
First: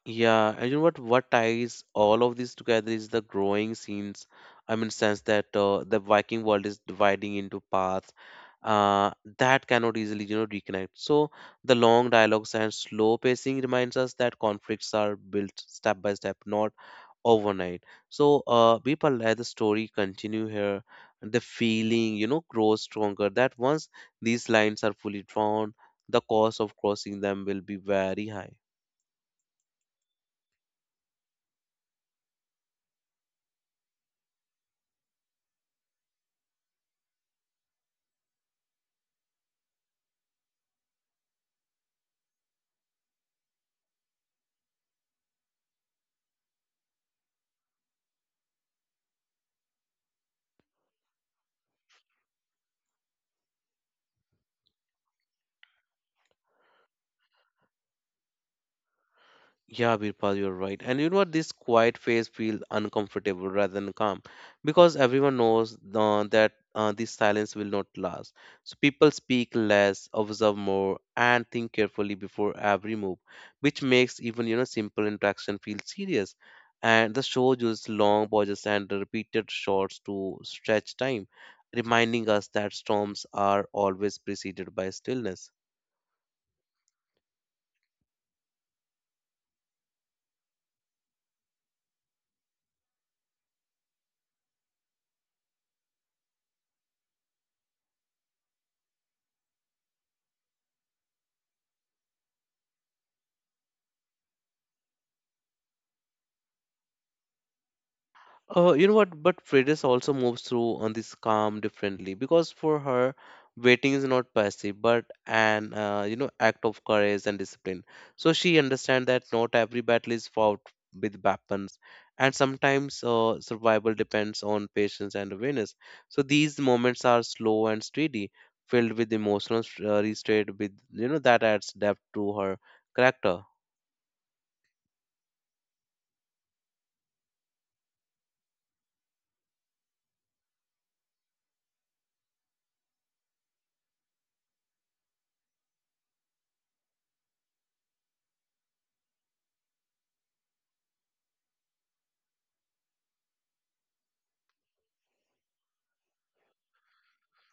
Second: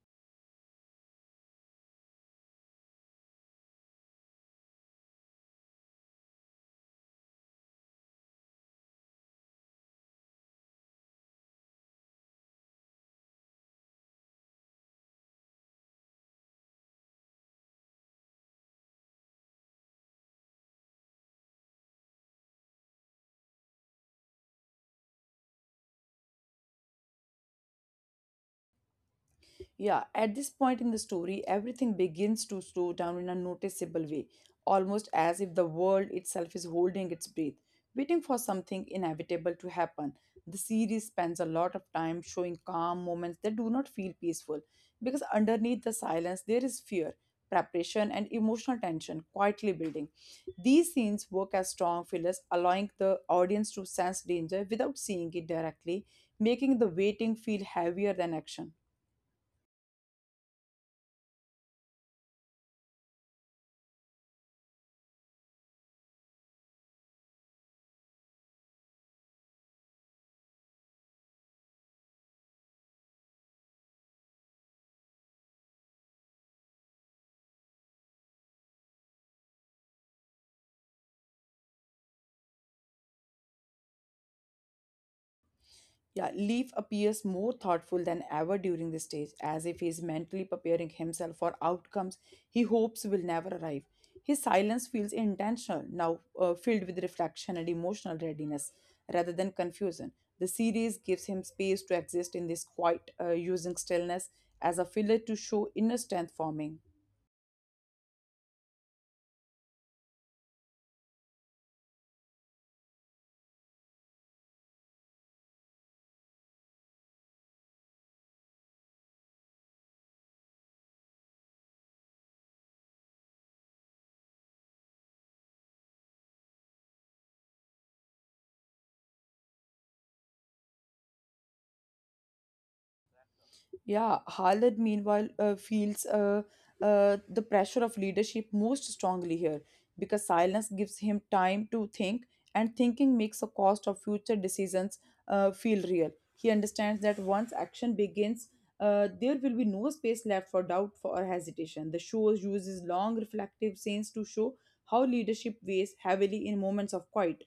A: Yeah, and you know what? What ties all of these together is the growing scenes. I mean, sense that the Viking world is dividing into paths uh, that cannot easily, you know, reconnect. So the long dialogues and slow pacing reminds us that conflicts are built step by step, not overnight. So people let the story continue here. The feeling, you know, grows stronger. That once these lines are fully drawn, the cost of crossing them will be very high.
B: Yeah, at this point in the story, everything begins to slow down in a noticeable way, almost as if the world itself is holding its breath, waiting for something inevitable to happen. The series spends a lot of time showing calm moments that do not feel peaceful, because underneath the silence, there is fear, preparation, and emotional tension quietly building. These scenes work as strong fillers, allowing the audience to sense danger without seeing it directly, making the waiting feel heavier than action.
A: Yeah, Birpal, you're right. And you know what? This quiet phase feels uncomfortable rather than calm because everyone knows that this silence will not last. So people speak less, observe more, and think carefully before every move, which makes even you know simple interaction feel serious. And the show uses long pauses and repeated shots to stretch time, reminding us that storms are always preceded by stillness.
B: Yeah, Leaf appears more thoughtful than ever during this stage, as if he is mentally preparing himself for outcomes he hopes will never arrive. His silence feels intentional, now filled with reflection and emotional readiness rather than confusion. The series gives him space to exist in this quiet, using stillness as a filler to show inner strength forming.
A: You know what? But Freitas also moves through on this calm differently because for her, waiting is not passive but an you know act of courage and discipline. So she understands that not every battle is fought with weapons, and sometimes survival depends on patience and awareness. So these moments are slow and steady, filled with emotional restraint. With you know that adds depth to her character.
B: Yeah, Haaland meanwhile feels the pressure of leadership most strongly here because silence gives him time to think, and thinking makes the cost of future decisions feel real. He understands that once action begins, there will be no space left for doubt or hesitation. The show uses long reflective scenes to show how leadership weighs heavily in moments of quiet.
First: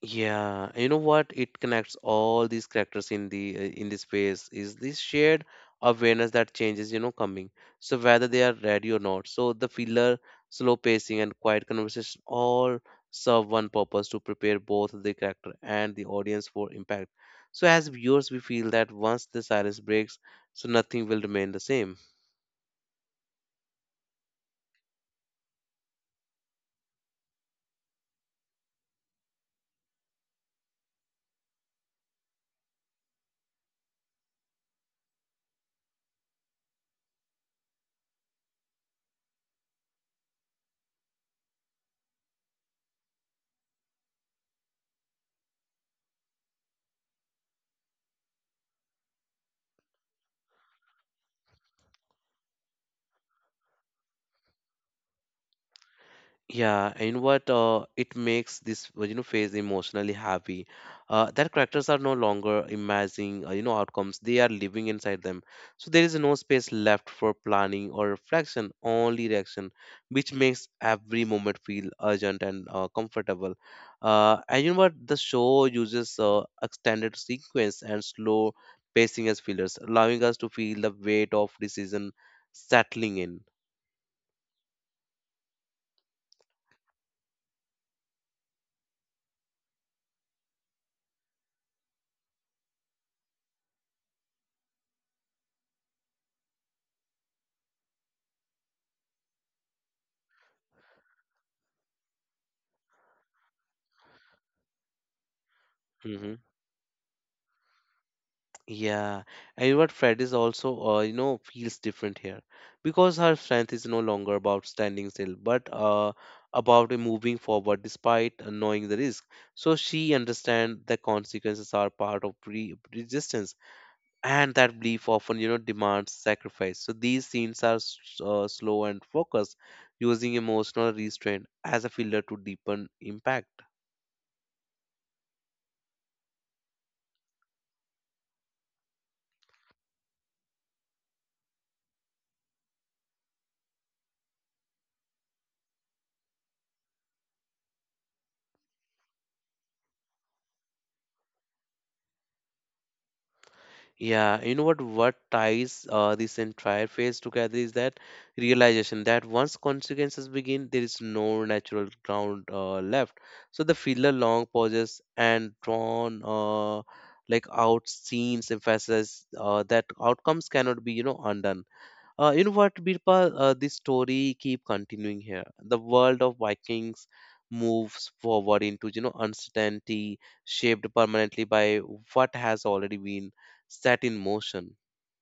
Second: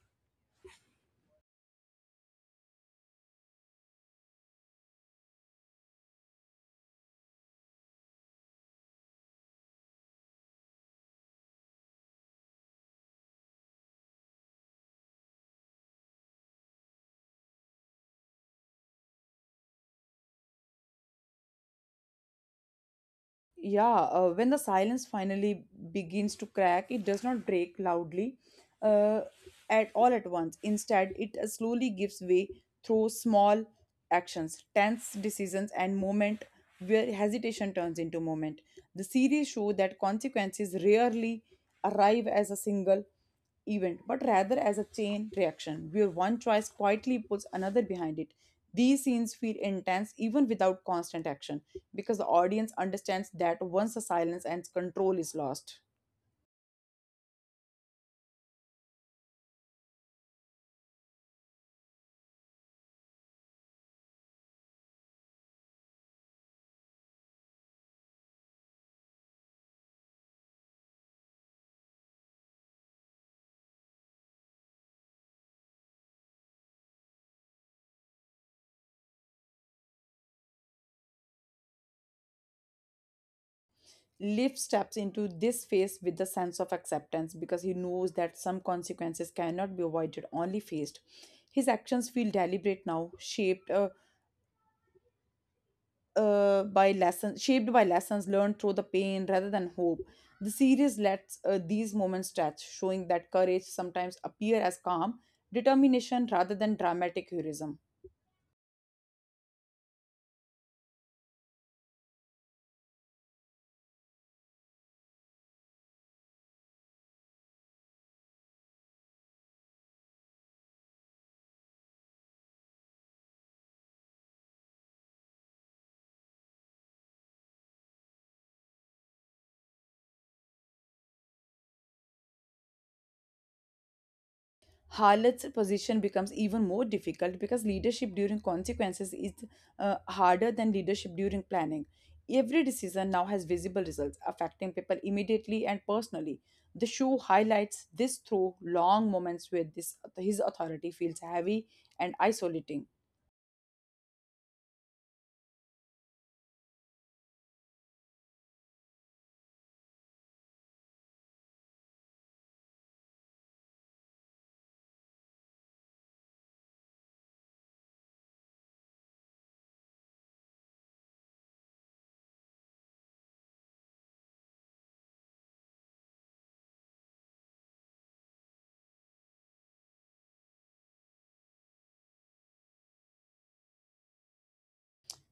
A: Yeah, you know what? It connects all these characters in the space is this shared awareness that changes, you know, coming. So whether they are ready or not. So the filler, slow pacing, and quiet conversation all serve one purpose to prepare both the character and the audience for impact. So as viewers, we feel that once the silence breaks, so nothing will remain the same.
B: Yeah, when the silence finally begins to crack, it does not break loudly uh, at all at once. Instead, it slowly gives way through small actions, tense decisions, and moment where hesitation turns into moment. The series show that consequences rarely arrive as a single event, but rather as a chain reaction where one choice quietly puts another behind it. These scenes feel intense even without constant action because the audience understands that once the silence and control is lost.
A: Yeah, and what it makes this you know phase emotionally happy. That characters are no longer imagining you know outcomes; they are living inside them. So there is no space left for planning or reflection, only reaction, which makes every moment feel urgent and comfortable. And you know what? The show uses extended sequence and slow pacing as fillers, allowing us to feel the weight of decision settling in.
B: Liv steps into this phase with the sense of acceptance because he knows that some consequences cannot be avoided, only faced. His actions feel deliberate now, shaped by lessons learned through the pain rather than hope. The series lets these moments stretch, showing that courage sometimes appear as calm determination
A: Mm-hmm.
B: rather than dramatic heroism.
A: Yeah, and what Fred is also, you know, feels different here because her strength is no longer about standing still, but about moving forward despite knowing the risk. So she understands the consequences are part of pre resistance and that belief often you know demands sacrifice so these scenes are slow and focused using emotional restraint as a filler to deepen impact.
B: Harlot's position becomes even more difficult because leadership during consequences is harder than leadership during planning. Every decision now has visible results affecting people immediately and personally. The show highlights this through long moments where this his authority feels heavy and isolating.
A: Yeah, you know what ties this entire phase together is that realization that once consequences begin there is no natural ground left. So the filler long pauses and drawn like out scenes emphasize that outcomes cannot be you know undone. You know what, Birpal? This story keep continuing here. The world of Vikings moves forward into you know uncertainty, shaped permanently by what has already been set in motion.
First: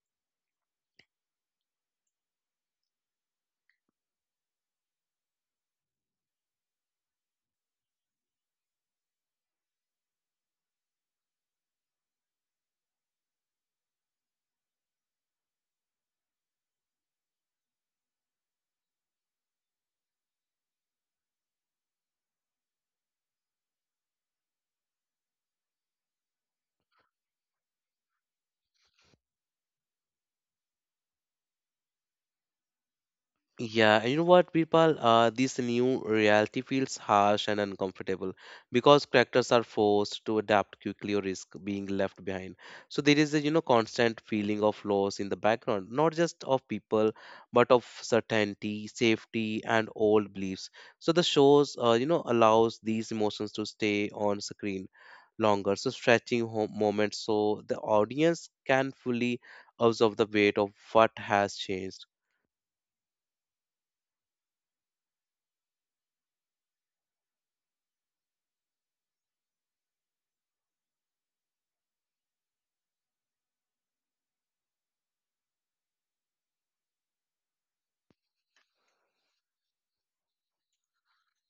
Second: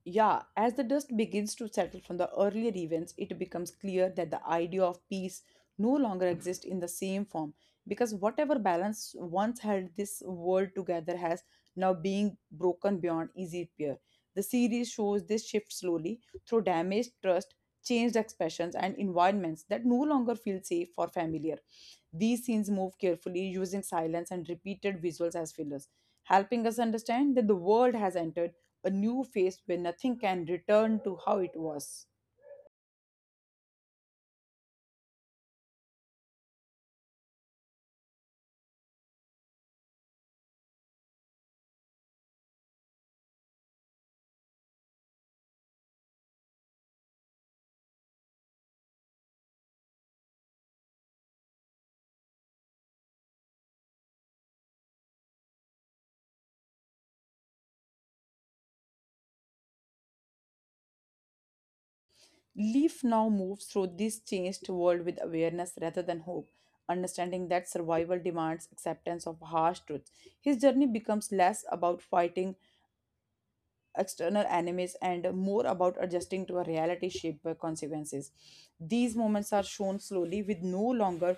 B: Yeah, as the dust begins to settle from the earlier events, it becomes clear that the idea of peace no longer exists in the same form because whatever balance once held this world together has now been broken beyond easy repair. The series shows this shift slowly through damaged trust, changed expressions, and environments that no longer feel safe or familiar. These scenes move carefully, using silence and repeated visuals as fillers, helping us understand that the world has entered a new phase where nothing can return to how it was.
A: Yeah, and you know what, people? This new reality feels harsh and uncomfortable because characters are forced to adapt quickly or risk being left behind. So there is a you know constant feeling of loss in the background, not just of people, but of certainty, safety, and old beliefs. So the shows you know allows these emotions to stay on screen longer, so stretching home moments so the audience can fully absorb the weight of what has changed.
B: Leaf now moves through this changed world with awareness rather than hope, understanding that survival demands acceptance of harsh truths. His journey becomes less about fighting external enemies and more about adjusting to a reality shaped by consequences. These moments are shown slowly with no longer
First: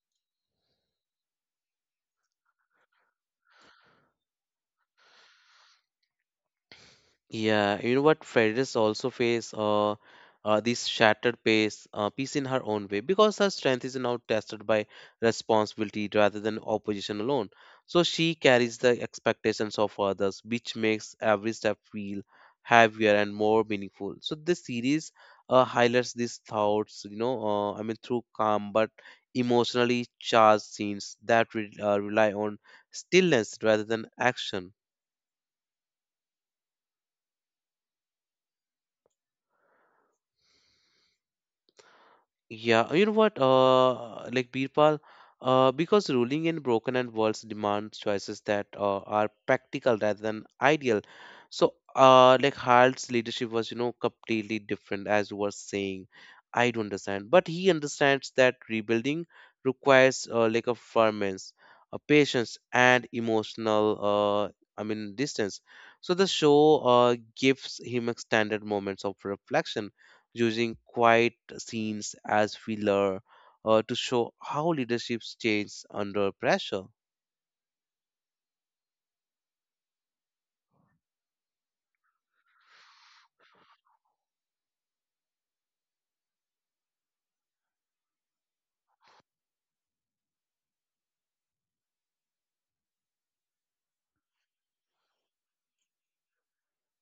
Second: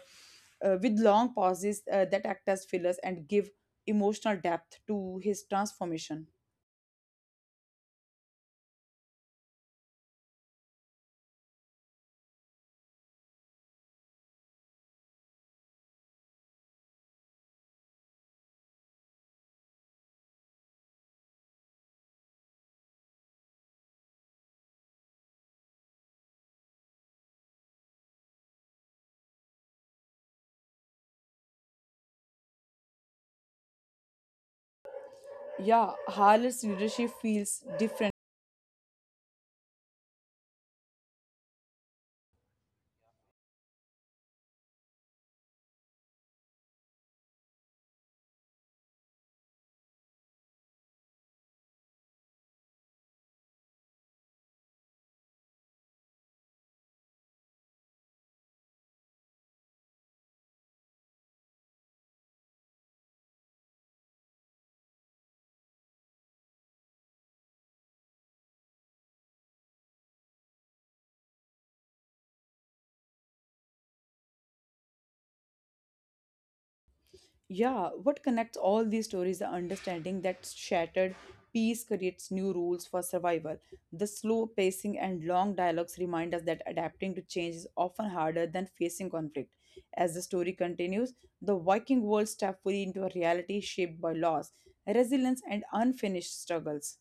B: with long pauses that act as fillers and give emotional depth to his transformation.
A: Yeah, you know what? Federer also face this shattered pace, piece in her own way because her strength is now tested by responsibility rather than opposition alone. So she carries the expectations of others, which makes every step feel heavier and more meaningful. So this series highlights these thoughts, you know, I mean, through calm but emotionally charged scenes that rely on stillness rather than action.
B: Yeah, Harler's leadership feels different.
A: Yeah, you know what? Like Birpal, because ruling in broken and worlds demands choices that are practical rather than ideal. So, like Harald's leadership was, you know, completely different, as you were saying. I do understand, but he understands that rebuilding requires like a firmness, a patience, and emotional, I mean, distance. So the show gives him extended moments of reflection using quiet scenes as filler to show how leaderships change under pressure.
B: Yeah, what connects all these stories is the understanding that shattered peace creates new rules for survival. The slow pacing and long dialogues remind us that adapting to change is often harder than facing conflict. As the story continues, the Viking world steps fully into a reality shaped by loss, resilience, and unfinished struggles.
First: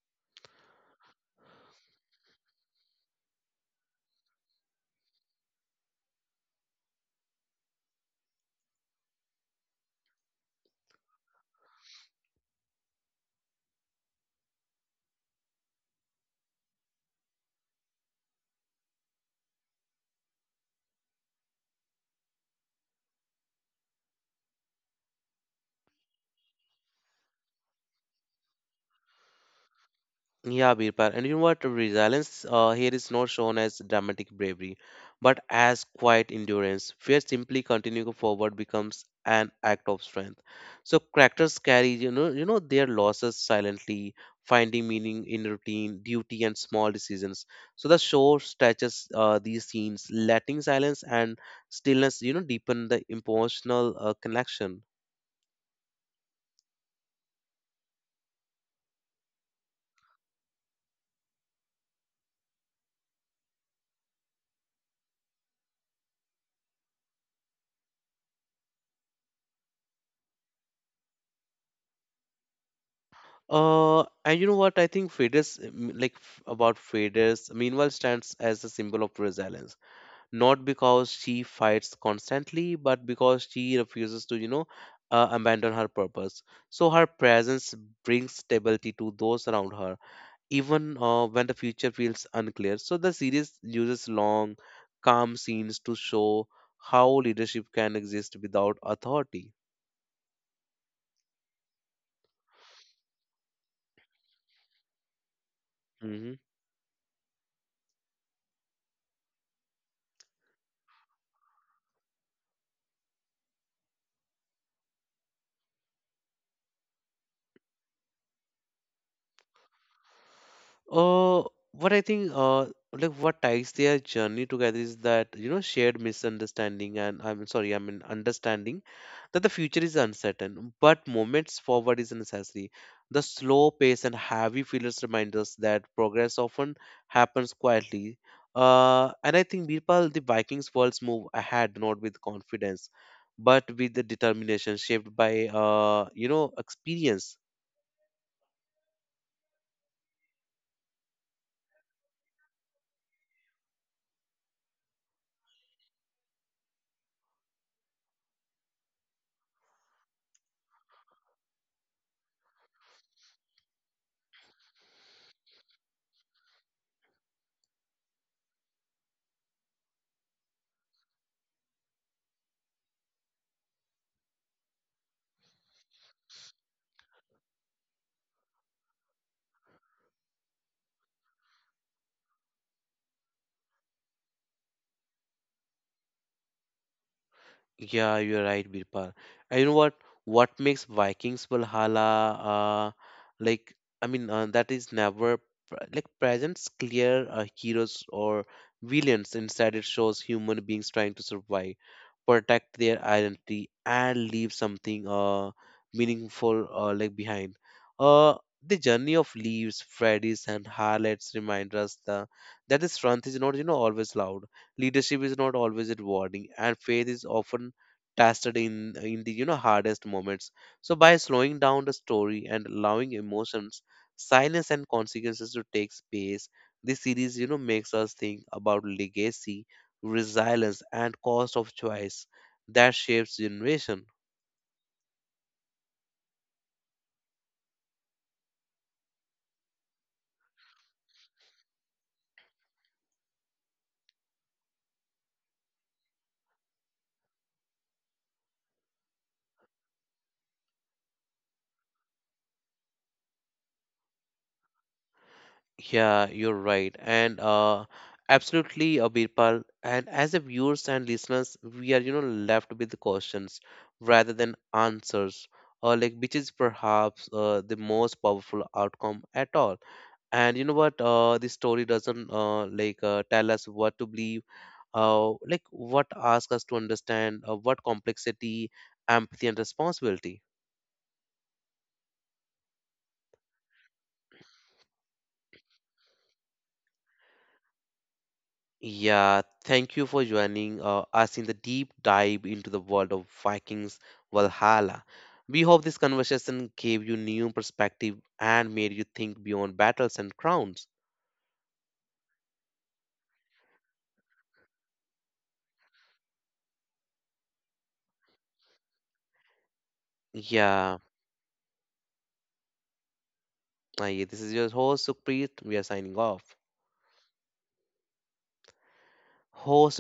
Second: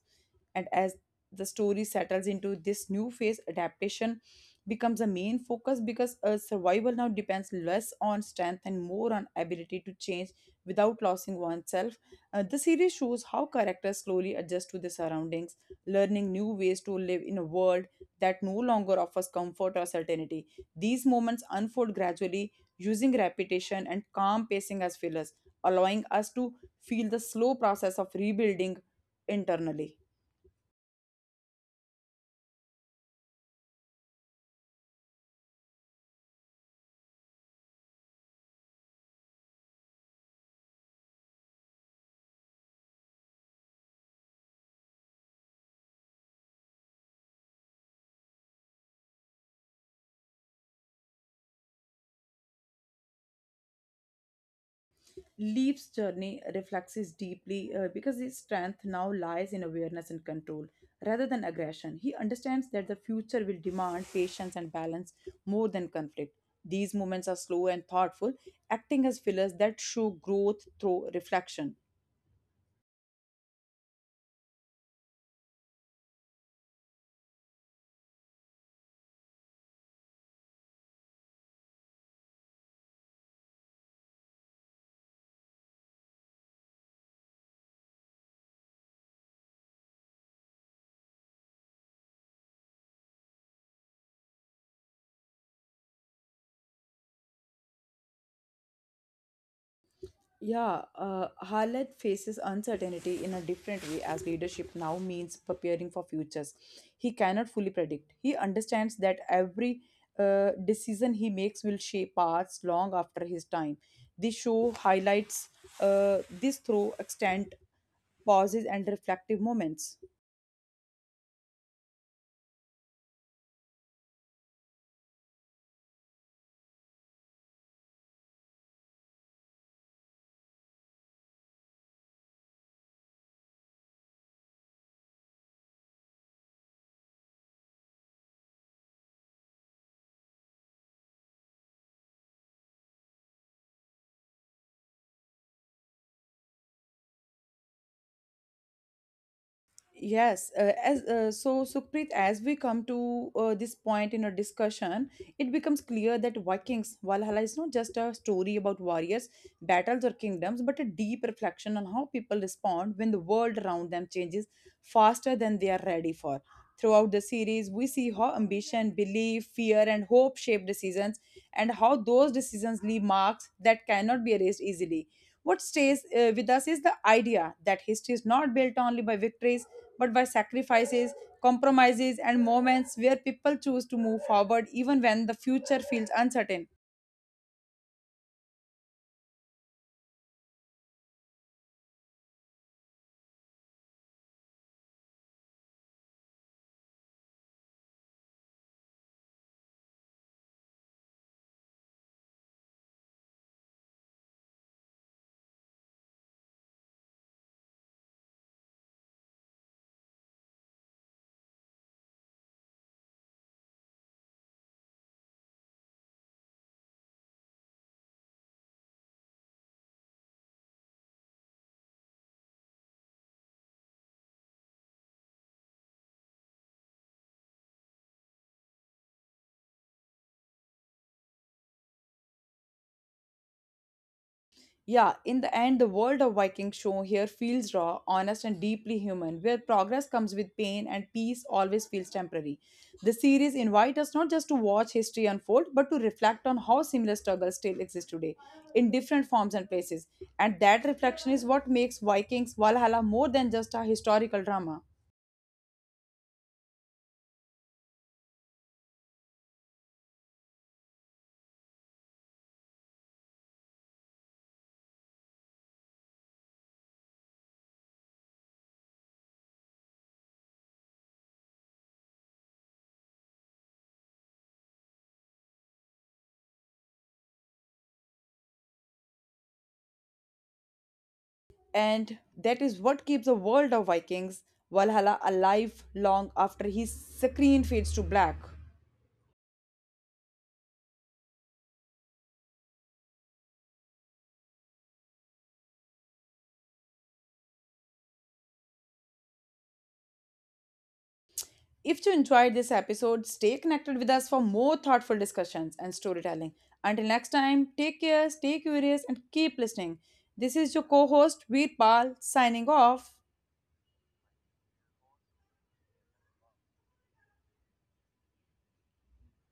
B: And as the story settles into this new phase, adaptation becomes a main focus because survival now depends less on strength and more on ability to change without losing oneself. The series shows how characters slowly adjust to their surroundings, learning new ways to live in a world that no longer offers comfort or certainty. These moments unfold gradually, using repetition and calm pacing as fillers, allowing us to feel the slow process of rebuilding internally.
A: Yeah, Birpal. And you know what? Resilience here is not shown as dramatic bravery, but as quiet endurance, where simply continuing forward becomes an act of strength. So characters carry, you know, their losses silently, finding meaning in routine, duty, and small decisions. So the show stretches these scenes, letting silence and stillness, you know, deepen the emotional connection.
B: Leaf's journey reflects this deeply because his strength now lies in awareness and control rather than aggression. He understands that the future will demand patience and balance more than conflict. These movements are slow and thoughtful, acting as fillers that show growth through reflection.
A: And you know what? I think Faders, like about Faders, meanwhile stands as a symbol of resilience. Not because she fights constantly, but because she refuses to, you know, abandon her purpose. So her presence brings stability to those around her, even when the future feels unclear. So the series uses long, calm scenes to show how leadership can exist without authority.
B: Yeah, Harlech faces uncertainty in a different way as leadership now means preparing for
A: Mm-hmm.
B: futures. He cannot fully predict. He understands that every decision he makes will shape paths long after his time. This show highlights this through extent pauses and reflective moments.
A: Uh, what I think, like what ties their journey together is that you know shared misunderstanding and I'm sorry, I mean understanding that the future is uncertain, but moments forward is necessary. The slow pace and heavy feelers remind us that progress often happens quietly. And I think Birpal, the Vikings' worlds move ahead not with confidence, but with the determination shaped by you know experience.
B: Yes, as so Sukhpreet, as we come to this point in our discussion, it becomes clear that Vikings Valhalla is not just a story about warriors, battles, or kingdoms, but a deep reflection on how people respond when the world around them changes faster than they are ready for. Throughout the series, we see how ambition, belief, fear, and hope shape decisions, and how those decisions leave marks that cannot be erased easily. What stays with us is the idea that history is not built only by victories but by sacrifices, compromises, and moments where people choose to move forward even when the future feels uncertain.
A: Yeah, you're right, Birpal. And you know what? What makes Vikings Valhalla, like, I mean, that is never like presents clear heroes or villains. Instead, it shows human beings trying to survive, protect their identity, and leave something meaningful like behind. Uh, the journey of leaves, Freddy's, and Harlots remind us that the strength is not you know always loud, leadership is not always rewarding, and faith is often tested in the you know hardest moments. So by slowing down the story and allowing emotions, silence, and consequences to take space, this series you know makes us think about legacy, resilience, and cost of choice that shapes generation.
B: Yeah, in the end, the world of Viking show here feels raw, honest, and deeply human, where progress comes with pain and peace always feels temporary. The series invites us not just to watch history unfold, but to reflect on how similar struggles still exist today in different forms and places. And that reflection is what makes Vikings Valhalla more than just a historical drama.
A: Yeah, you're right. And absolutely, Birpal. And as a viewers and listeners, we are, you know, left with questions rather than answers, or like which is perhaps the most powerful outcome at all. And you know what? This story doesn't like tell us what to believe, like what asks us to understand, what complexity, empathy, and responsibility.
B: And that is what keeps the world of Vikings Valhalla alive long after his screen fades to black.
A: Yeah, thank you for joining us in the deep dive into the world of Vikings Valhalla. We hope this conversation gave you new perspective and made you think beyond battles and crowns.
B: If you enjoyed this episode, stay connected with us for more thoughtful discussions and storytelling. Until next time, take care, stay curious, and keep listening. This is your
A: Yeah,
B: co host, Veerpal, signing off.
A: this is your host Sukhpreet. We are signing off. Host